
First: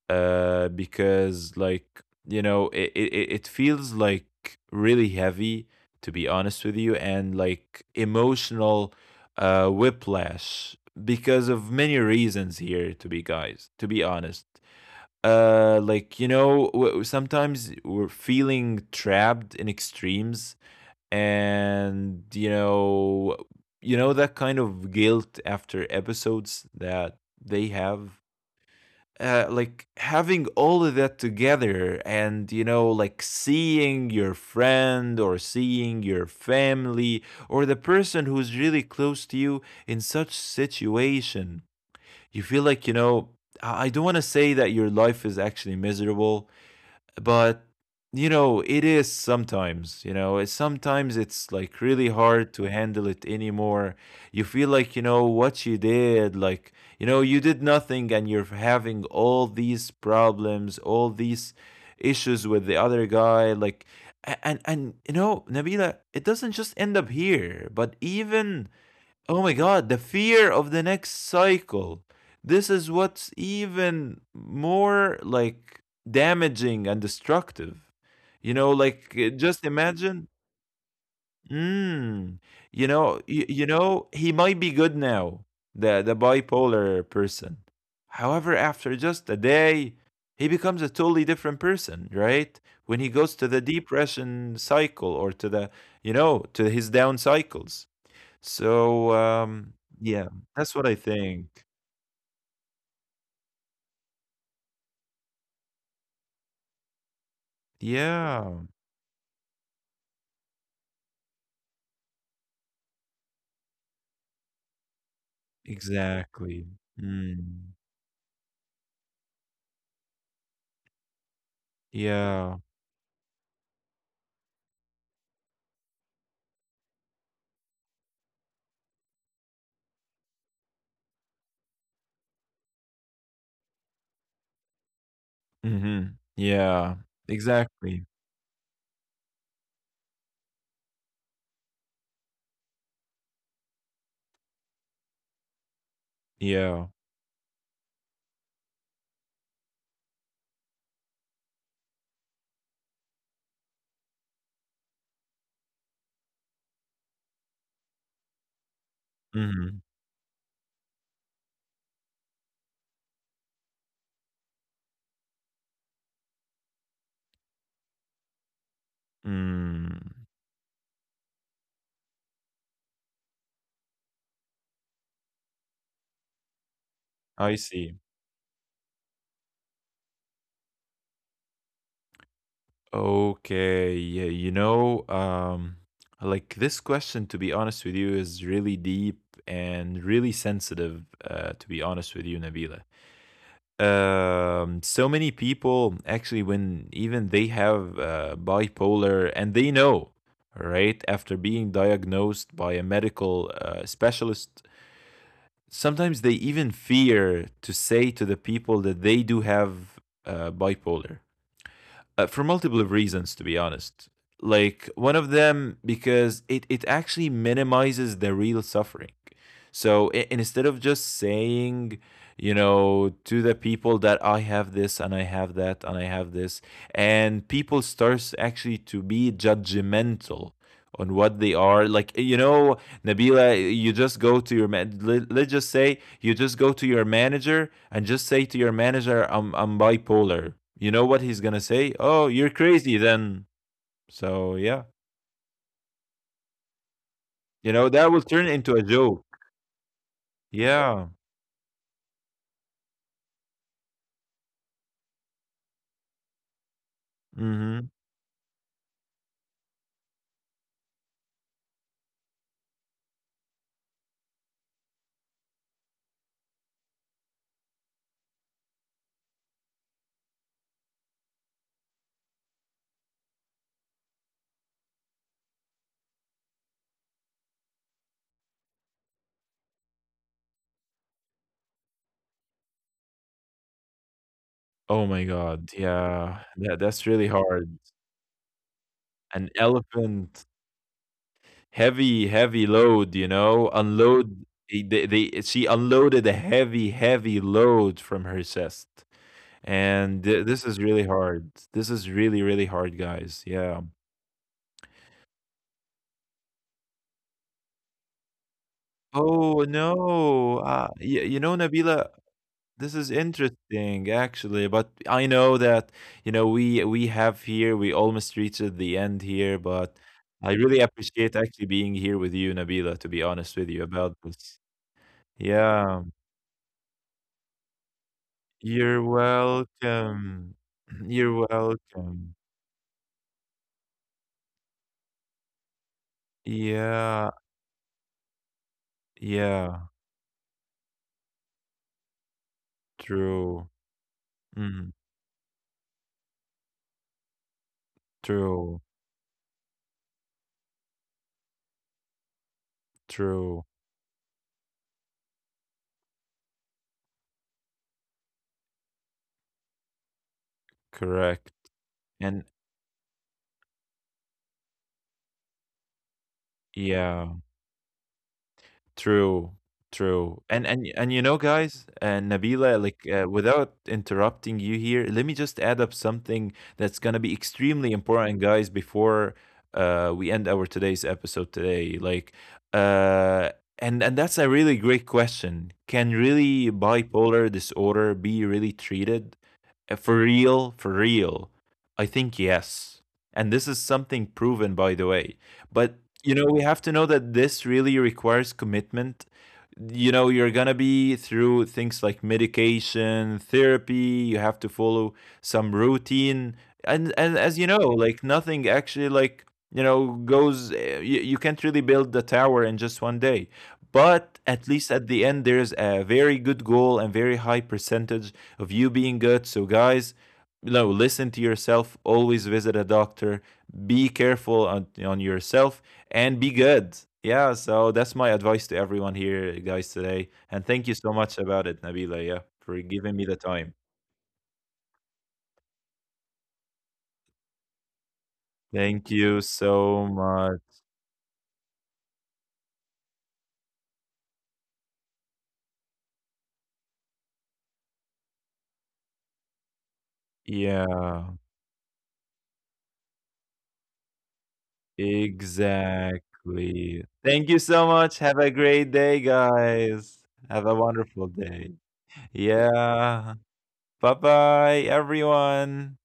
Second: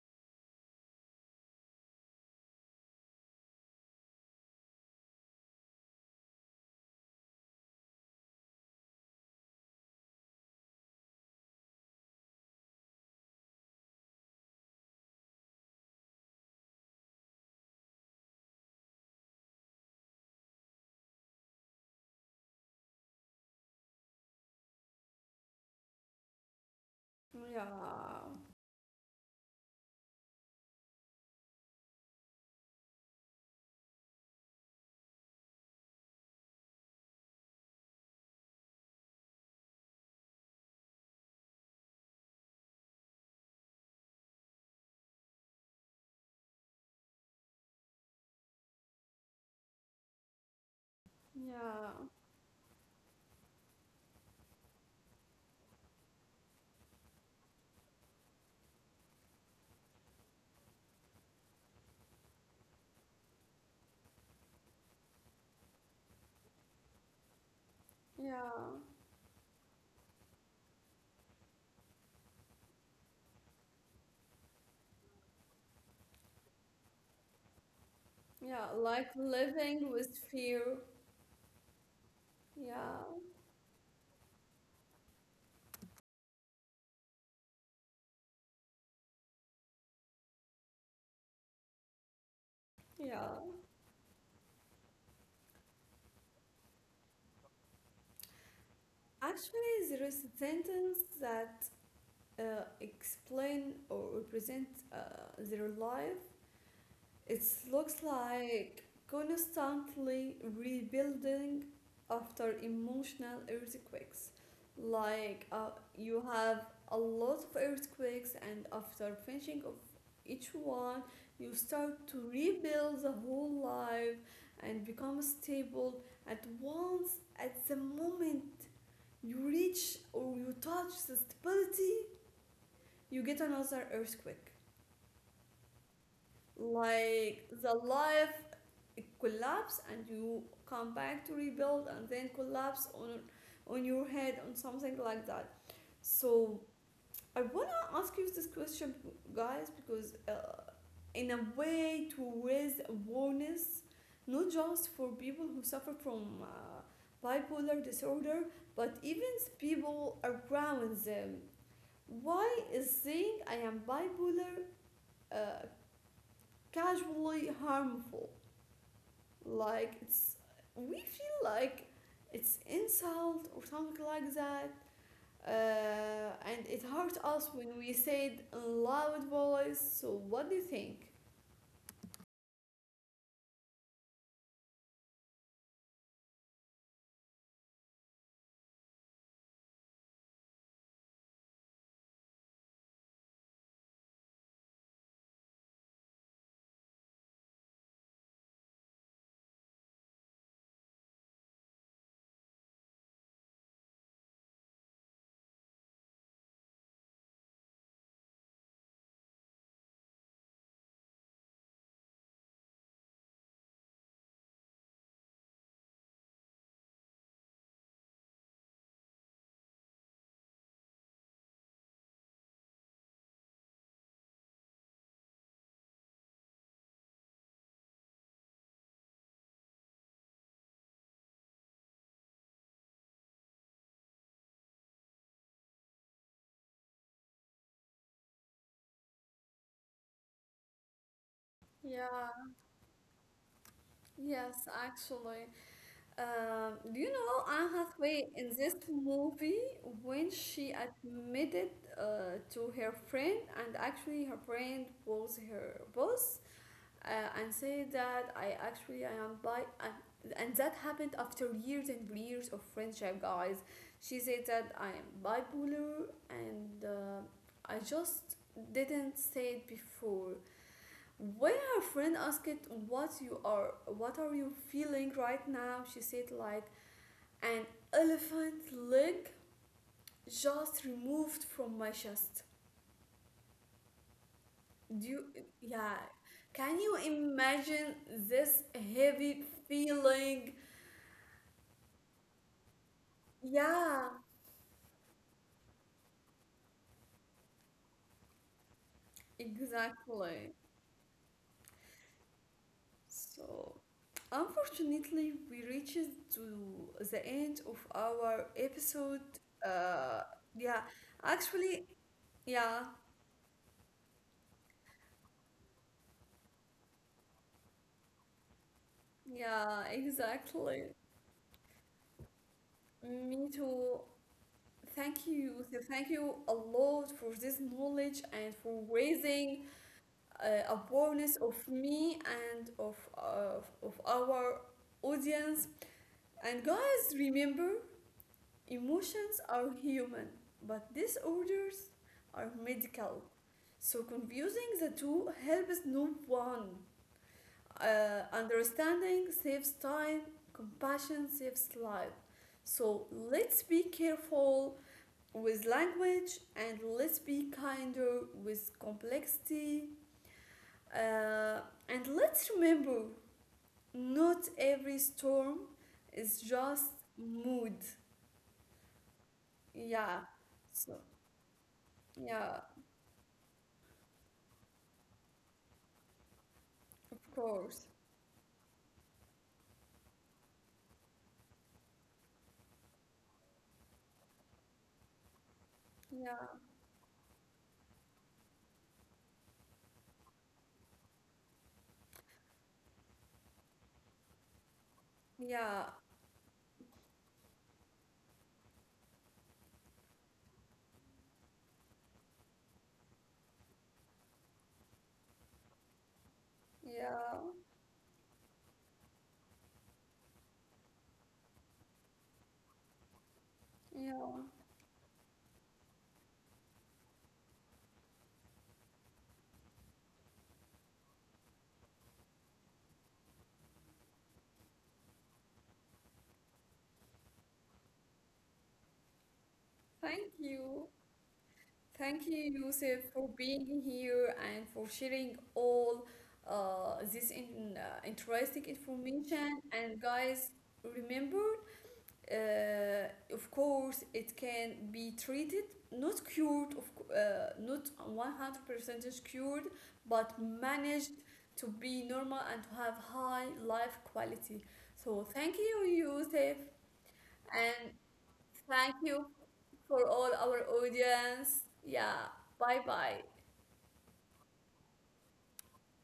because like you know it feels like really heavy to be honest with you and like emotional whiplash because of many reasons here to be guys to be honest. Like you know w- sometimes we're feeling trapped in extremes and you know that kind of guilt after episodes that they have. Yeah, Like having all of that together and you know like seeing your friend or seeing your family or the person who's really close to you in such situation you feel like you know I don't want to say that your life is actually miserable but you know it is sometimes you know it's- sometimes it's like yeah, really hard to handle it anymore. You feel like you know what you did, like you know you did nothing and you're having all these problems, all these issues with the other guy like and you know Nabila it doesn't just end up here but even yeah, Oh my God, the fear of the next cycle. This is what's even more like damaging and destructive. You yeah, know, like like just living with imagine, fear. mm, you Yeah, know, you know, he might be good now, the bipolar person. However, after just a day, he becomes a totally different person, right? When he goes yeah. to the depression cycle or to the, you know, to his down cycles. So, Actually, there is yeah, a that's what I sentence think. that explain or represent their life. It looks Yeah, like constantly rebuilding after emotional earthquakes. Like you exactly. have a lot of Mm, earthquakes, and after finishing of each one, you start to yeah. rebuild the whole life and become stable. At once, at the moment you reach or you touch the stability, you get another earthquake. Mhm. Yeah, Like the exactly. life collapse and you come back to rebuild and then collapse on your head on something like that. So Yeah. I want to ask you this question, guys, because in a way to raise awareness not just for people who suffer from bipolar disorder but even Mhm. people around them. Why is saying I am bipolar uh, casually harmful? Like Mm, it's, we feel like it's insult or something like that and it hurt us I when we see. say it in loud voice. So what do you think? Okay, yeah, you know, like this question, to be honest with you, is really deep and really sensitive, to be honest with you, Nabila. So many people actually when even they have bipolar and they know right after being diagnosed by a medical specialist sometimes they even fear to say to the people that they do have bipolar for multiple reasons, to be honest. Like one of them because it actually minimizes the real suffering. So instead of just saying, you know, to the people that I have this and I have that and I have this, and people starts actually to be judgmental on what they are like you know Nabila, you just go to your man. Let's just say you just go to your manager and just say to your manager, "I'm bipolar." You know what he's gonna say? Oh, Yeah, you're crazy then. So yes, yeah, actually. Do you know Anne you know that will Hathaway turn in into this a joke. movie when she Yeah. admitted to her friend, and actually her friend was her boss, uh, and Mm-hmm. say that I actually I am bi, and that happened after years and years of friendship, guys. She said that I am bipolar, and I just didn't say it before. When her friend asked it, "What you are? What are you feeling right now?" She said like an elephant leg just removed from my chest. Oh Do you, my God. yeah, Yeah. That can you that's really hard. imagine this heavy An elephant, feeling? heavy, heavy load. You know, Yeah, unload. She unloaded a heavy, heavy load from her chest. And th exactly. this is really hard. This is really, really hard, guys. Yeah. So, unfortunately, we reached to the end of our episode. Oh, Uh, no. yeah, Y you know, actually, Nabila, yeah, this is interesting actually, but I know that, you know, we have here, we almost reached the end here, yeah, but I really exactly. appreciate actually being here with you, Nabila, to be Me honest with you too. about this. Thank you. So Yeah. thank you a lot for this knowledge and for You're raising welcome. [clears throat] Awareness You're of me welcome. and of our audience. And guys, Yeah. remember. Emotions are Yeah. human, but disorders are medical. True. So confusing the Mm. two helps no one. True. Understanding saves time, compassion saves life. So let's True. be careful with language and let's be kinder with complexity. Correct. Uh, and And let's remember not every storm is just yeah, mood. true, Yeah. true. And and So, and you know, guys, yeah. Nabila, like without interrupting you here, let me just add up something that's Of gonna be course. extremely important, guys, before we end our today's episode today. Like, uh, and that's a really great question. Can Yeah, really bipolar disorder be really treated? For real, for real. I think yes. And this is something proven, by the way. yeah, But you know, we have to know that this really requires commitment. You know, you're gonna be through things like medication, therapy, you have to follow some routine. And yeah, as you know, like nothing actually like you know goes you can't really build the tower in just one day yeah. but at least at the end there's a very good goal and very high percentage of you being good. So guys, no, listen to yourself, always visit a doctor, be careful on yourself and be good. Yeah, so that's my advice to everyone here, guys, today. Thank And thank you you. so much about it, Nabila, Thank yeah, you, for Yusuf, giving me for the time. being here and for sharing all this interesting Thank you information. And so guys, much. remember. Uh, of course, it can be treated, not cured, not 100% cured, but managed Yeah, to be normal and to have high life quality. So thank you, Yusuf, exactly. Thank you so and much. Have a great thank day, you for guys. all our Have a wonderful audience. day. Yeah, bye bye. Yeah. Bye bye, everyone.